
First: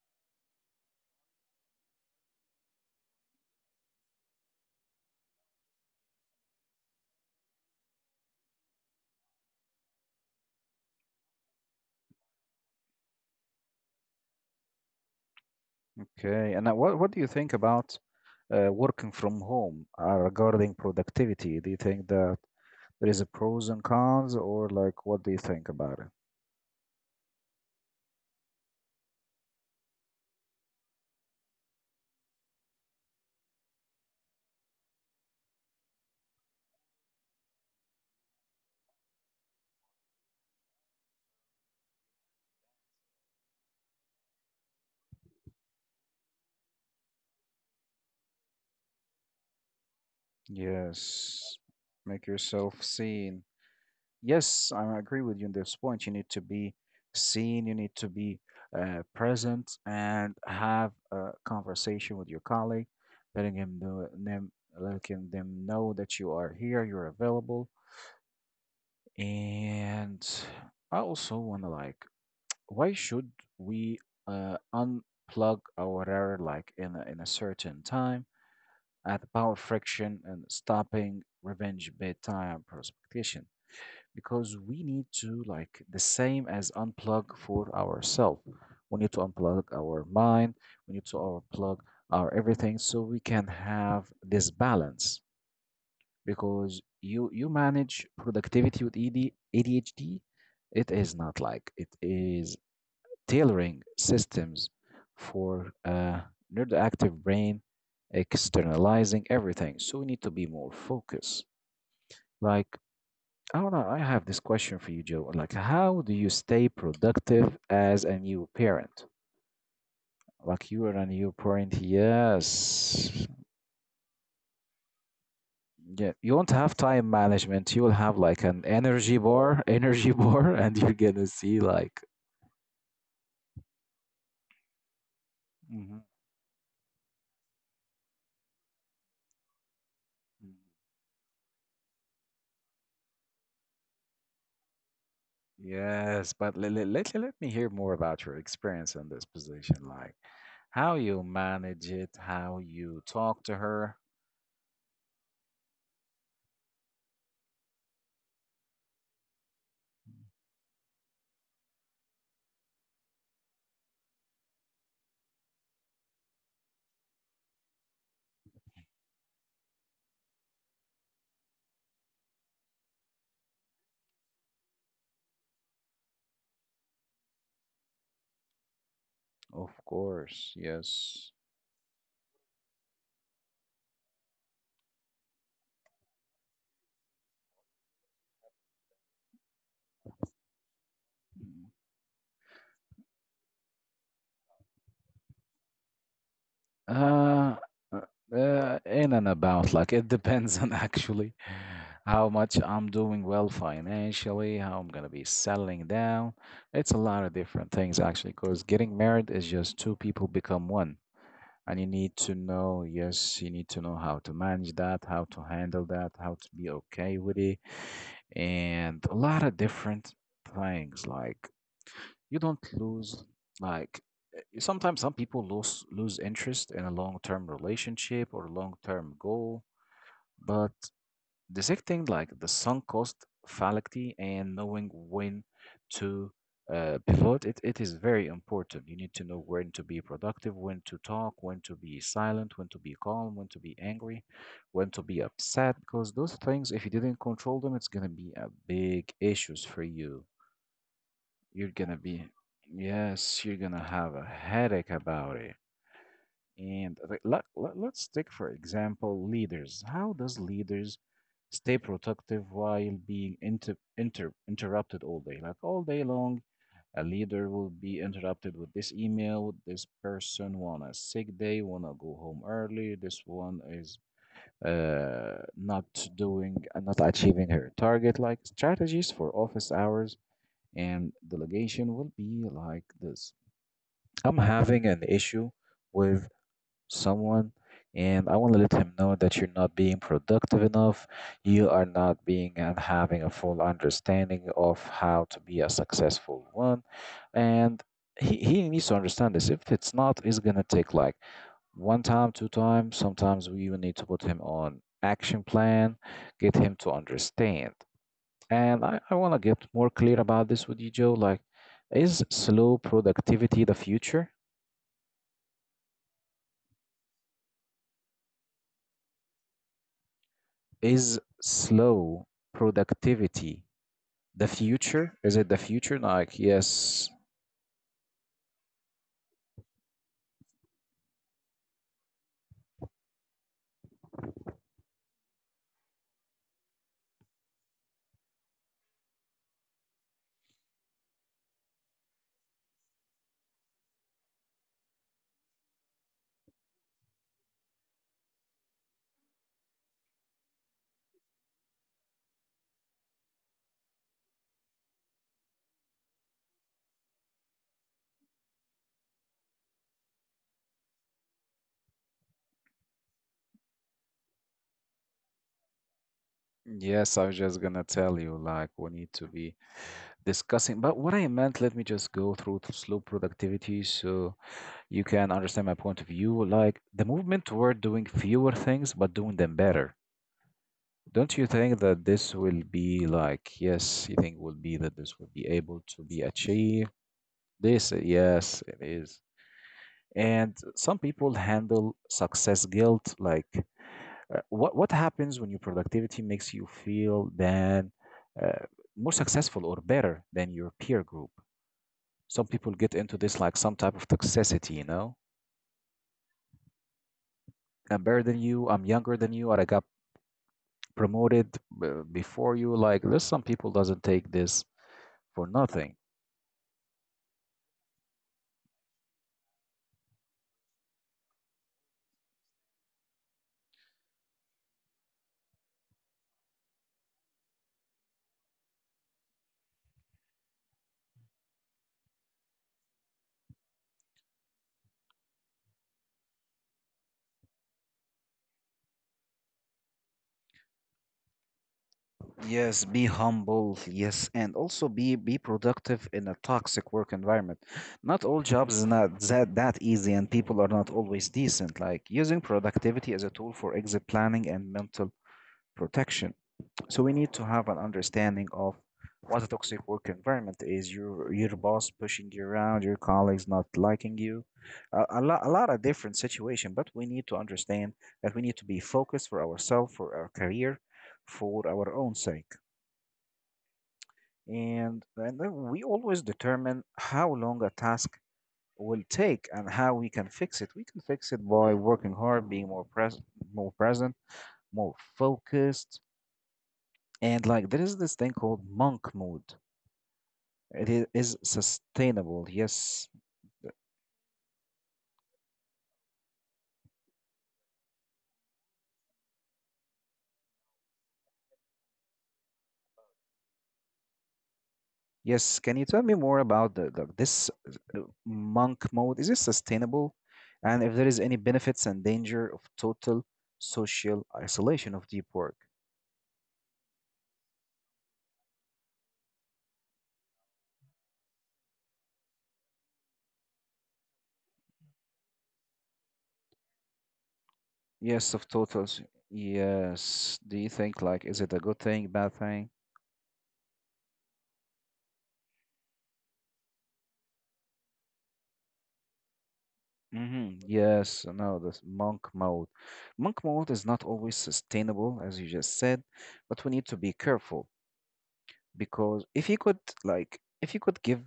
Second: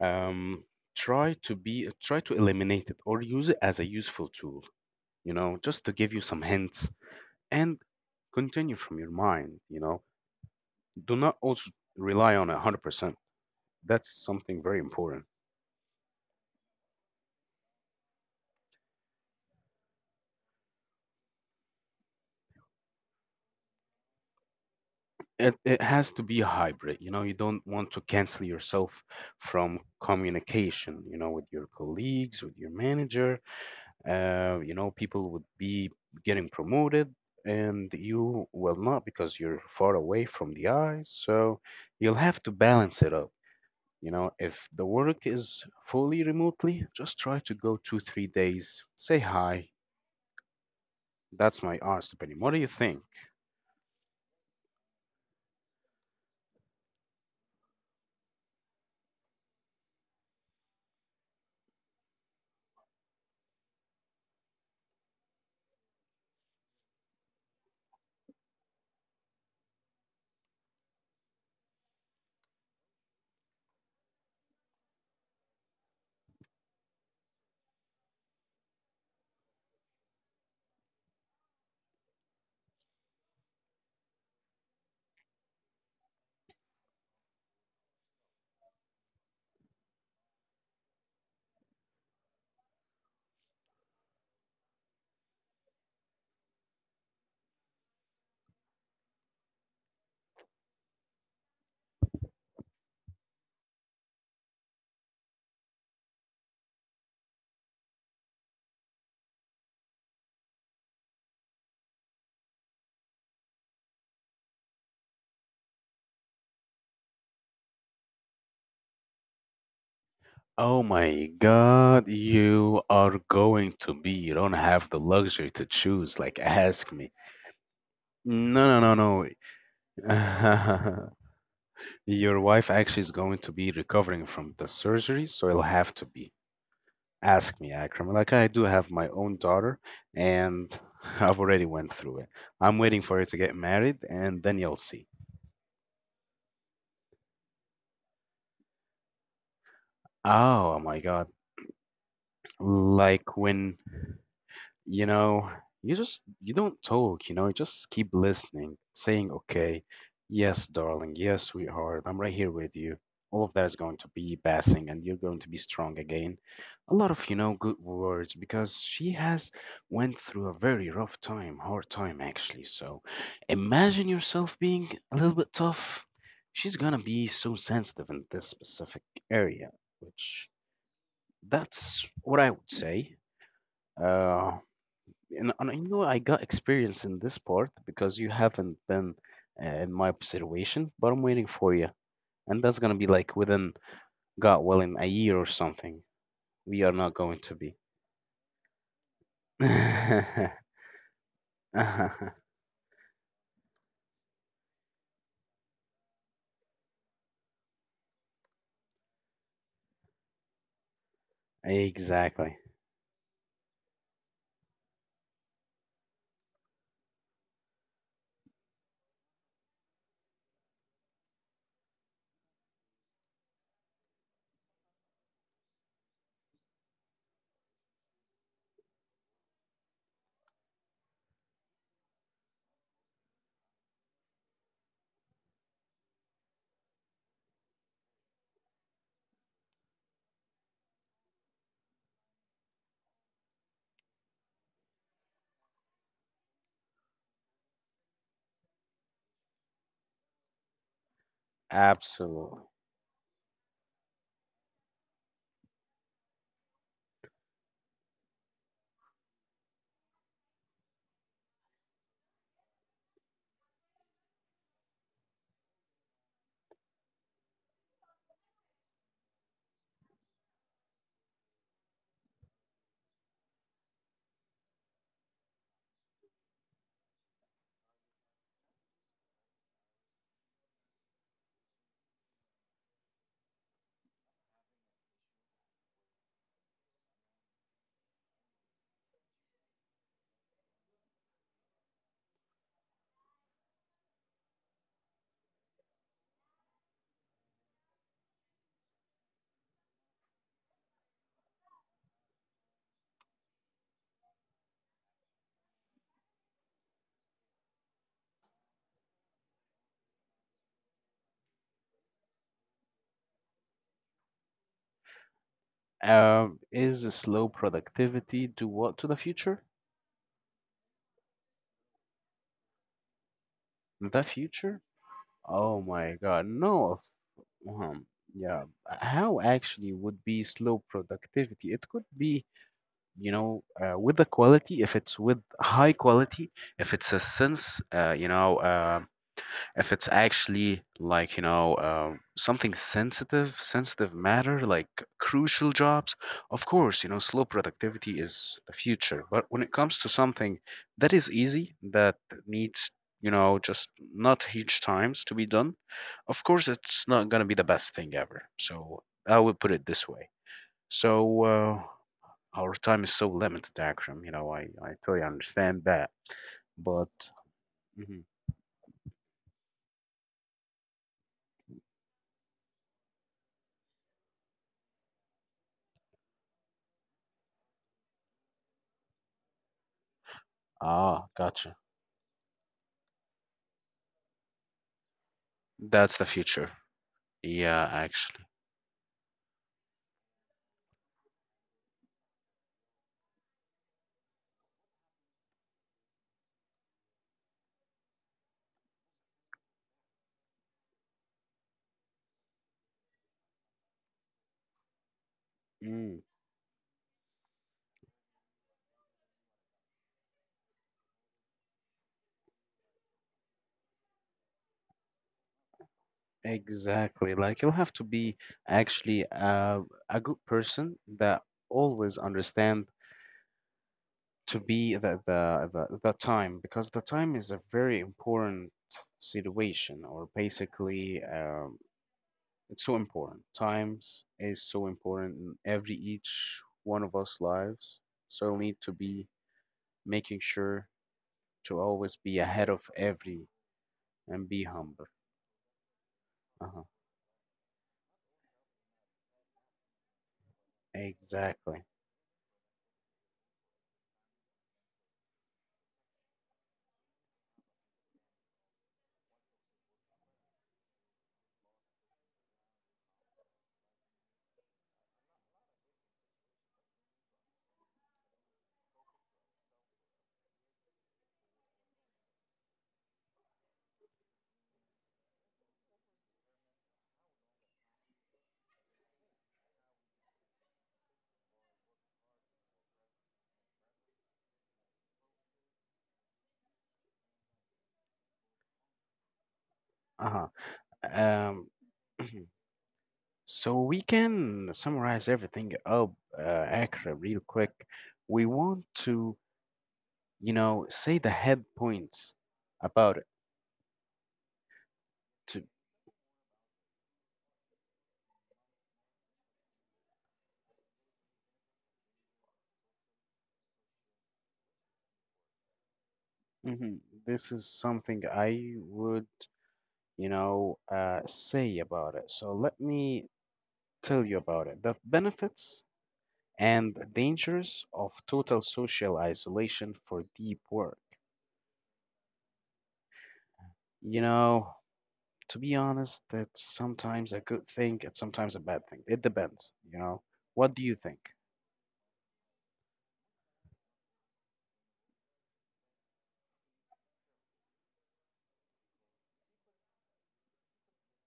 Speaker 2: um, try to be try to eliminate it or use it as a useful tool. You know, just to give you some hints and continue from your mind. You know, do not also rely on it one hundred percent. That's something very important.
Speaker 1: Okay. And now what what do you think about uh, working from home uh, regarding productivity? Do you think that there is a pros and cons, or like what do you
Speaker 2: it,
Speaker 1: think
Speaker 2: it
Speaker 1: about it?
Speaker 2: has to be a hybrid. You know, you don't want to cancel yourself from communication, you know, with your colleagues, with your manager. Uh, you know, people would be getting promoted and you will not because you're far away from the eyes, so you'll have to balance it up. You know, if the work is fully remotely, just try to go two three days, say hi.
Speaker 1: Yes,
Speaker 2: That's my honest
Speaker 1: make
Speaker 2: opinion. What do you
Speaker 1: yourself
Speaker 2: think?
Speaker 1: seen. Yes, I agree with you in this point. You need to be seen. You need to be uh, present and have a conversation with your colleague, letting him know, them, letting them know that you are here, you're available, and I also want to, like, why should we uh, unplug our router, like in a, in a certain time at the power friction and stopping revenge bedtime precipitation? Because we need to, like the same as unplug for ourselves. We need to unplug our mind. We need to unplug our everything so we can have this balance. Because you you manage productivity with E D, A D H D, it is not like it is tailoring systems for uh, neuroactive brain externalizing everything. So we need to be more focused. Like, I don't know, I have this question for you, Joe. Like, how do you stay productive as a new parent? Like,
Speaker 2: Oh
Speaker 1: you are a
Speaker 2: my
Speaker 1: new parent,
Speaker 2: God, you are
Speaker 1: yes.
Speaker 2: going to be. You don't have the luxury to
Speaker 1: Yeah,
Speaker 2: choose.
Speaker 1: you
Speaker 2: Like,
Speaker 1: won't have
Speaker 2: ask
Speaker 1: time
Speaker 2: me.
Speaker 1: management. You will have like an
Speaker 2: No, no,
Speaker 1: energy
Speaker 2: no,
Speaker 1: bar, energy bar, and you're
Speaker 2: no.
Speaker 1: gonna see like
Speaker 2: Your wife actually is going to be recovering from the surgery, so it'll have
Speaker 1: Mhm.
Speaker 2: to be. Ask me, Akram. Like, I do have my own daughter, and I've already went through it. I'm waiting for her to get married, and then you'll see.
Speaker 1: Yes, but let, let, let, let me hear more about your experience in this position, like
Speaker 2: Oh
Speaker 1: how
Speaker 2: my
Speaker 1: you
Speaker 2: God.
Speaker 1: manage it, how you
Speaker 2: Like
Speaker 1: talk to
Speaker 2: when.
Speaker 1: her.
Speaker 2: You know, you just, you don't talk, you know, you just keep listening, saying okay, yes darling, yes sweetheart, I'm right here with you. All of that is going to be passing and you're going to be strong again. A lot of, you know, good words, because she has went through a very rough time, hard time actually. So imagine yourself being a little bit tough. She's gonna be so sensitive in this specific area,
Speaker 1: Of
Speaker 2: which,
Speaker 1: course, yes.
Speaker 2: that's what I would say. uh and, and you know, I got experience in this part because you haven't been, uh, in my observation, but I'm waiting for you, and that's gonna be like within, God willing, a year or something. We are not going
Speaker 1: Uh,
Speaker 2: to be.
Speaker 1: uh, uh, in and about, like it depends on actually how much I'm doing well financially, how I'm gonna be settling down. It's a lot of different things actually, because getting married is just two people become one. And you need to
Speaker 2: Exactly.
Speaker 1: know, yes, you need to know how to manage that, how to handle that, how to be okay with it, and a lot of different things. Like, you don't lose, like, eh, sometimes some people lose lose interest in a long-term relationship or long-term goal, but dissecting like the sunk cost, fallacy, and knowing when to uh, pivot, it, it is very important. You need to know when to be productive, when to talk, when to be silent, when to be calm, when to be angry, when to be upset, because those things, if you didn't control them, it's gonna be a big issues for you. You're gonna be,
Speaker 2: Absolutely.
Speaker 1: yes, you're gonna have a headache about it. And re- let, let, let's take, for example, leaders. How does leaders stay productive while being inter, inter, interrupted all day? Like all day long, a leader will be interrupted with this email. This person want a sick day, want to go home early. This one is uh, not doing, uh, not achieving her target. Like strategies for office hours and delegation will be like this. I'm having an issue with someone and I want to let him know that you're not being productive enough. You are not being and having a full understanding of how to be a successful one. And he, he needs to understand this. If it's not, it's going to take like one time, two times. Sometimes we even need to put him on action plan, get him to understand. And I, I want to get more clear about this with you, Joe. Like, is slow productivity the future?
Speaker 2: Um, is the slow productivity do what to the future?
Speaker 1: Is slow productivity
Speaker 2: The
Speaker 1: the
Speaker 2: future?
Speaker 1: future? Is it the
Speaker 2: Oh
Speaker 1: future?
Speaker 2: my
Speaker 1: Like,
Speaker 2: God, no. Of,
Speaker 1: yes.
Speaker 2: um, yeah. How actually would be slow productivity? It could be, you know, uh, with the quality, if it's with high quality, if it's a sense, uh, you know, uh, if it's actually like, you know, uh, something sensitive sensitive matter, like crucial jobs, of course, you know, slow productivity is the future. But when it comes to something that is easy, that needs, you know, just not huge times to be done, of course it's not going to be the best thing ever. So I would put it this way. So uh, our time is so limited, Akram. You know, I, I totally understand that. But,
Speaker 1: Yes, I was just gonna tell
Speaker 2: mhm.
Speaker 1: you, like, we need to be discussing. But what I meant, let me just go through to slow productivity. So, you can understand my point of view. Like the movement toward doing fewer things but doing them better.
Speaker 2: Ah,
Speaker 1: Don't you think
Speaker 2: gotcha.
Speaker 1: that this will be like, yes, you think will be that this will be able to
Speaker 2: That's
Speaker 1: be
Speaker 2: the future.
Speaker 1: achieved?
Speaker 2: Yeah,
Speaker 1: This,
Speaker 2: actually.
Speaker 1: yes, it is. And some people handle success guilt like uh, what what happens when your productivity makes you feel than uh, more successful or better than your peer group? Some people get into this like some type of toxicity, you know?
Speaker 2: Mm,
Speaker 1: I'm better than you, I'm younger than you, or I got promoted uh, before you. Like there's some people doesn't take this for nothing.
Speaker 2: exactly. Like, you'll have to be actually uh, a good person that always understand to be the, the, the, the time, because the time is a very important situation, or basically um, it's so important. Times is so important in every each one of us lives. So we need to be making sure to always be ahead
Speaker 1: Yes,
Speaker 2: of
Speaker 1: be
Speaker 2: every,
Speaker 1: humble. Yes,
Speaker 2: and
Speaker 1: and
Speaker 2: be
Speaker 1: also
Speaker 2: humble.
Speaker 1: be be productive in a
Speaker 2: Uh-huh.
Speaker 1: toxic work environment. Not all jobs is not that that easy, and people are not always decent.
Speaker 2: Exactly.
Speaker 1: Like using productivity as a tool for exit planning and mental protection. So we need to have an understanding of what a toxic work environment is. Your your boss pushing you around, your colleagues not liking you, a, a lot a lot of different situation. But we need to understand that we need to be focused for ourselves, for our career, for our own sake. And, and then we always determine how long a task will take and how we can fix it. We can fix it by working hard, being more present, more present, more focused. And like there is this thing called monk mode.
Speaker 2: Uh-huh.
Speaker 1: It i- is
Speaker 2: Um,
Speaker 1: sustainable. Yes.
Speaker 2: so we can summarize everything up, uh, Akra, real quick. We want to, you know, say the head points about
Speaker 1: Yes.
Speaker 2: to.
Speaker 1: Can you tell me more about the, the this monk mode? Is it sustainable? And if there is any benefits and danger of total social isolation of deep work?
Speaker 2: Mhm. This is something I would, you know, uh, say about it. So let me tell you about it. The benefits and dangers of
Speaker 1: Yes, of
Speaker 2: total
Speaker 1: totals.
Speaker 2: social isolation for
Speaker 1: Yes. Do
Speaker 2: deep
Speaker 1: you
Speaker 2: work.
Speaker 1: think like is it a good thing, bad thing?
Speaker 2: You know, to be honest, that's sometimes a good thing, it's sometimes a bad thing. It depends, you know.
Speaker 1: Mm-hmm.
Speaker 2: What do you think?
Speaker 1: Yes. No, this monk mode. Monk mode is not always sustainable, as you just said, but we need to be careful because if you could like if you could give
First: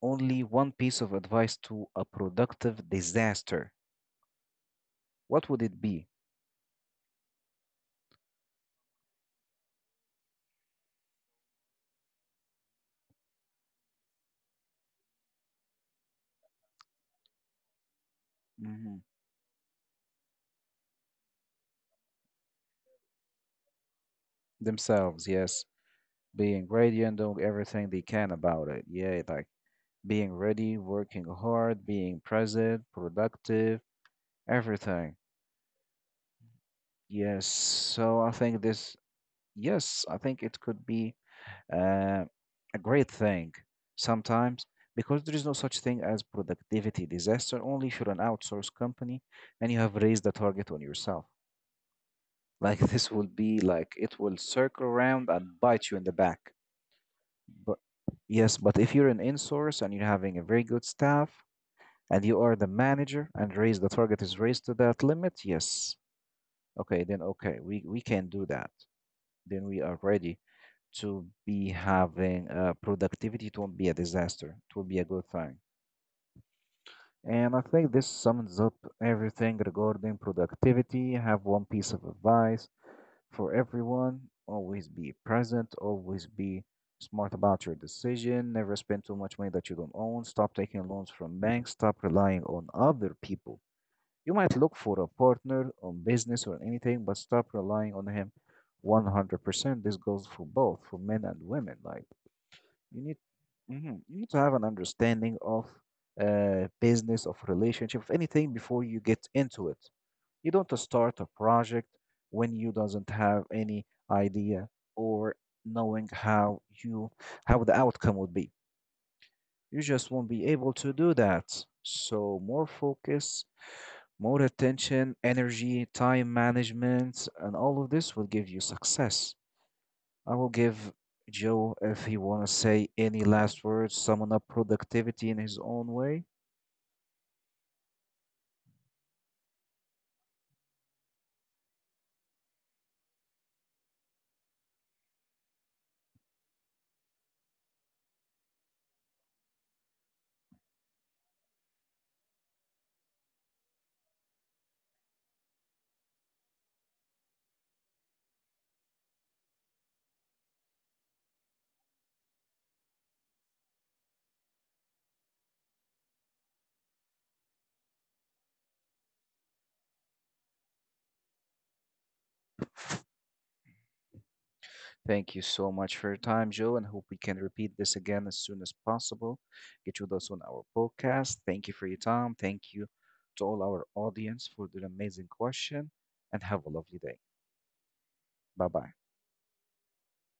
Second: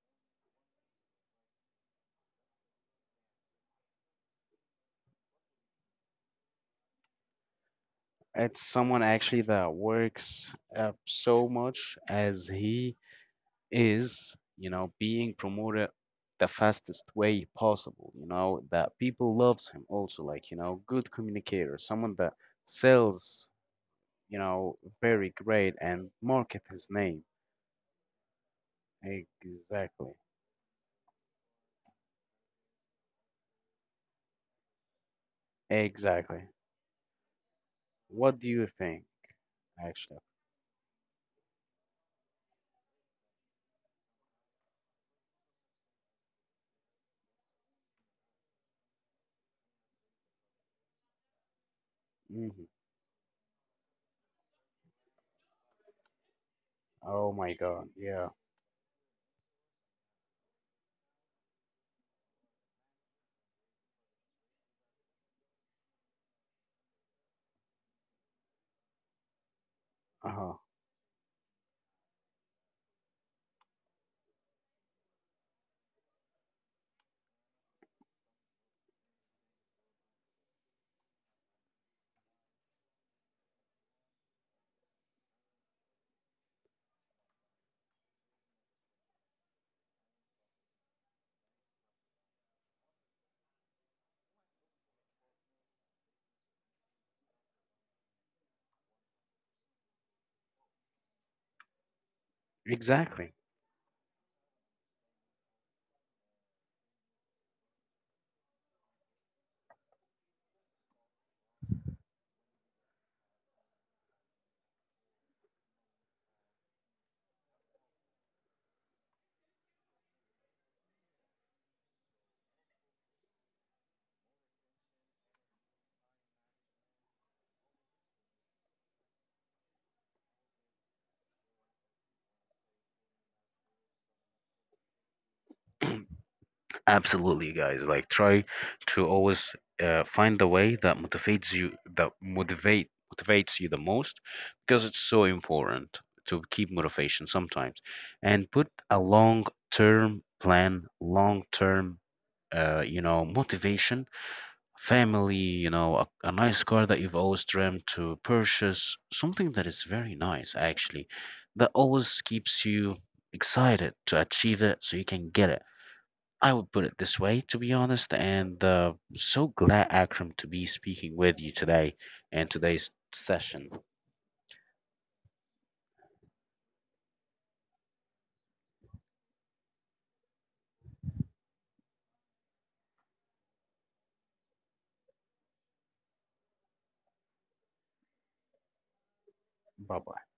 Speaker 1: only one piece of advice to a productive disaster, what would it be?
Speaker 2: It's someone actually that works uh, so much as he is, you know, being promoted the fastest way possible, you know,
Speaker 1: Mm-hmm.
Speaker 2: that people loves him also, like, you know, good communicator, someone that sells, you know,
Speaker 1: Themselves,
Speaker 2: very
Speaker 1: yes.
Speaker 2: great and market
Speaker 1: Being
Speaker 2: his
Speaker 1: ready and
Speaker 2: name.
Speaker 1: doing everything they can about it. Yeah, like
Speaker 2: Exactly.
Speaker 1: being ready, working hard, being present, productive, everything.
Speaker 2: Exactly.
Speaker 1: Yes, so I
Speaker 2: What do
Speaker 1: think
Speaker 2: you
Speaker 1: this,
Speaker 2: think,
Speaker 1: yes, I
Speaker 2: actually?
Speaker 1: think it could be uh, a great thing sometimes because there is no such thing as productivity disaster, only if you're an outsourced company and you have raised the target on yourself.
Speaker 2: Hmm.
Speaker 1: Like this will be like it will circle around and bite you in the back.
Speaker 2: Oh my
Speaker 1: But
Speaker 2: God. Yeah.
Speaker 1: yes, but if you're an in-source and you're having a very good staff, and you are the manager and raise the target is raised to that limit, yes. Okay, then okay, we, we can do that. Then we are ready
Speaker 2: Uh-huh.
Speaker 1: to be having uh, productivity. It won't be a disaster. It will be a good thing. And I think this sums up everything regarding productivity. I have one piece of advice for everyone. Always be present, always be smart about your decision, never spend too much money that you don't own, stop taking loans from banks, stop relying on other people. You might look for a partner on business or anything, but stop relying on him one hundred percent. This goes for both, for men and women. Like you need,
Speaker 2: Exactly.
Speaker 1: mhm, you need to have an understanding of uh, business, of relationship, of anything before you get into it. You don't just start a project when you doesn't have any idea or knowing how you how the outcome would be. You just won't be able to do that. So more focus more attention, energy, time management, and all of this will give you success. I will give Joe, if he want to say any last words, summon up productivity in his own way.
Speaker 2: Absolutely, guys. Like try to always uh, find the way that motivates you, that motivate motivates you the most, because it's so important to keep motivation sometimes, and put a long-term plan, long-term, uh, you know, motivation, family, you know, a, a nice car that you've always dreamt to purchase, something that is very nice, actually, that always keeps you excited to achieve it so you can get it. I would put it this way, to be honest, and uh, so glad, Akram, to be speaking with you today and today's session.
Speaker 1: Thank you so much for your time, Joe, and hope we can repeat this again as soon as possible. Get you with us on our podcast. Thank you for your time. Thank you to all our audience for their amazing question, and have a lovely day. Bye bye.
Speaker 2: Bye bye.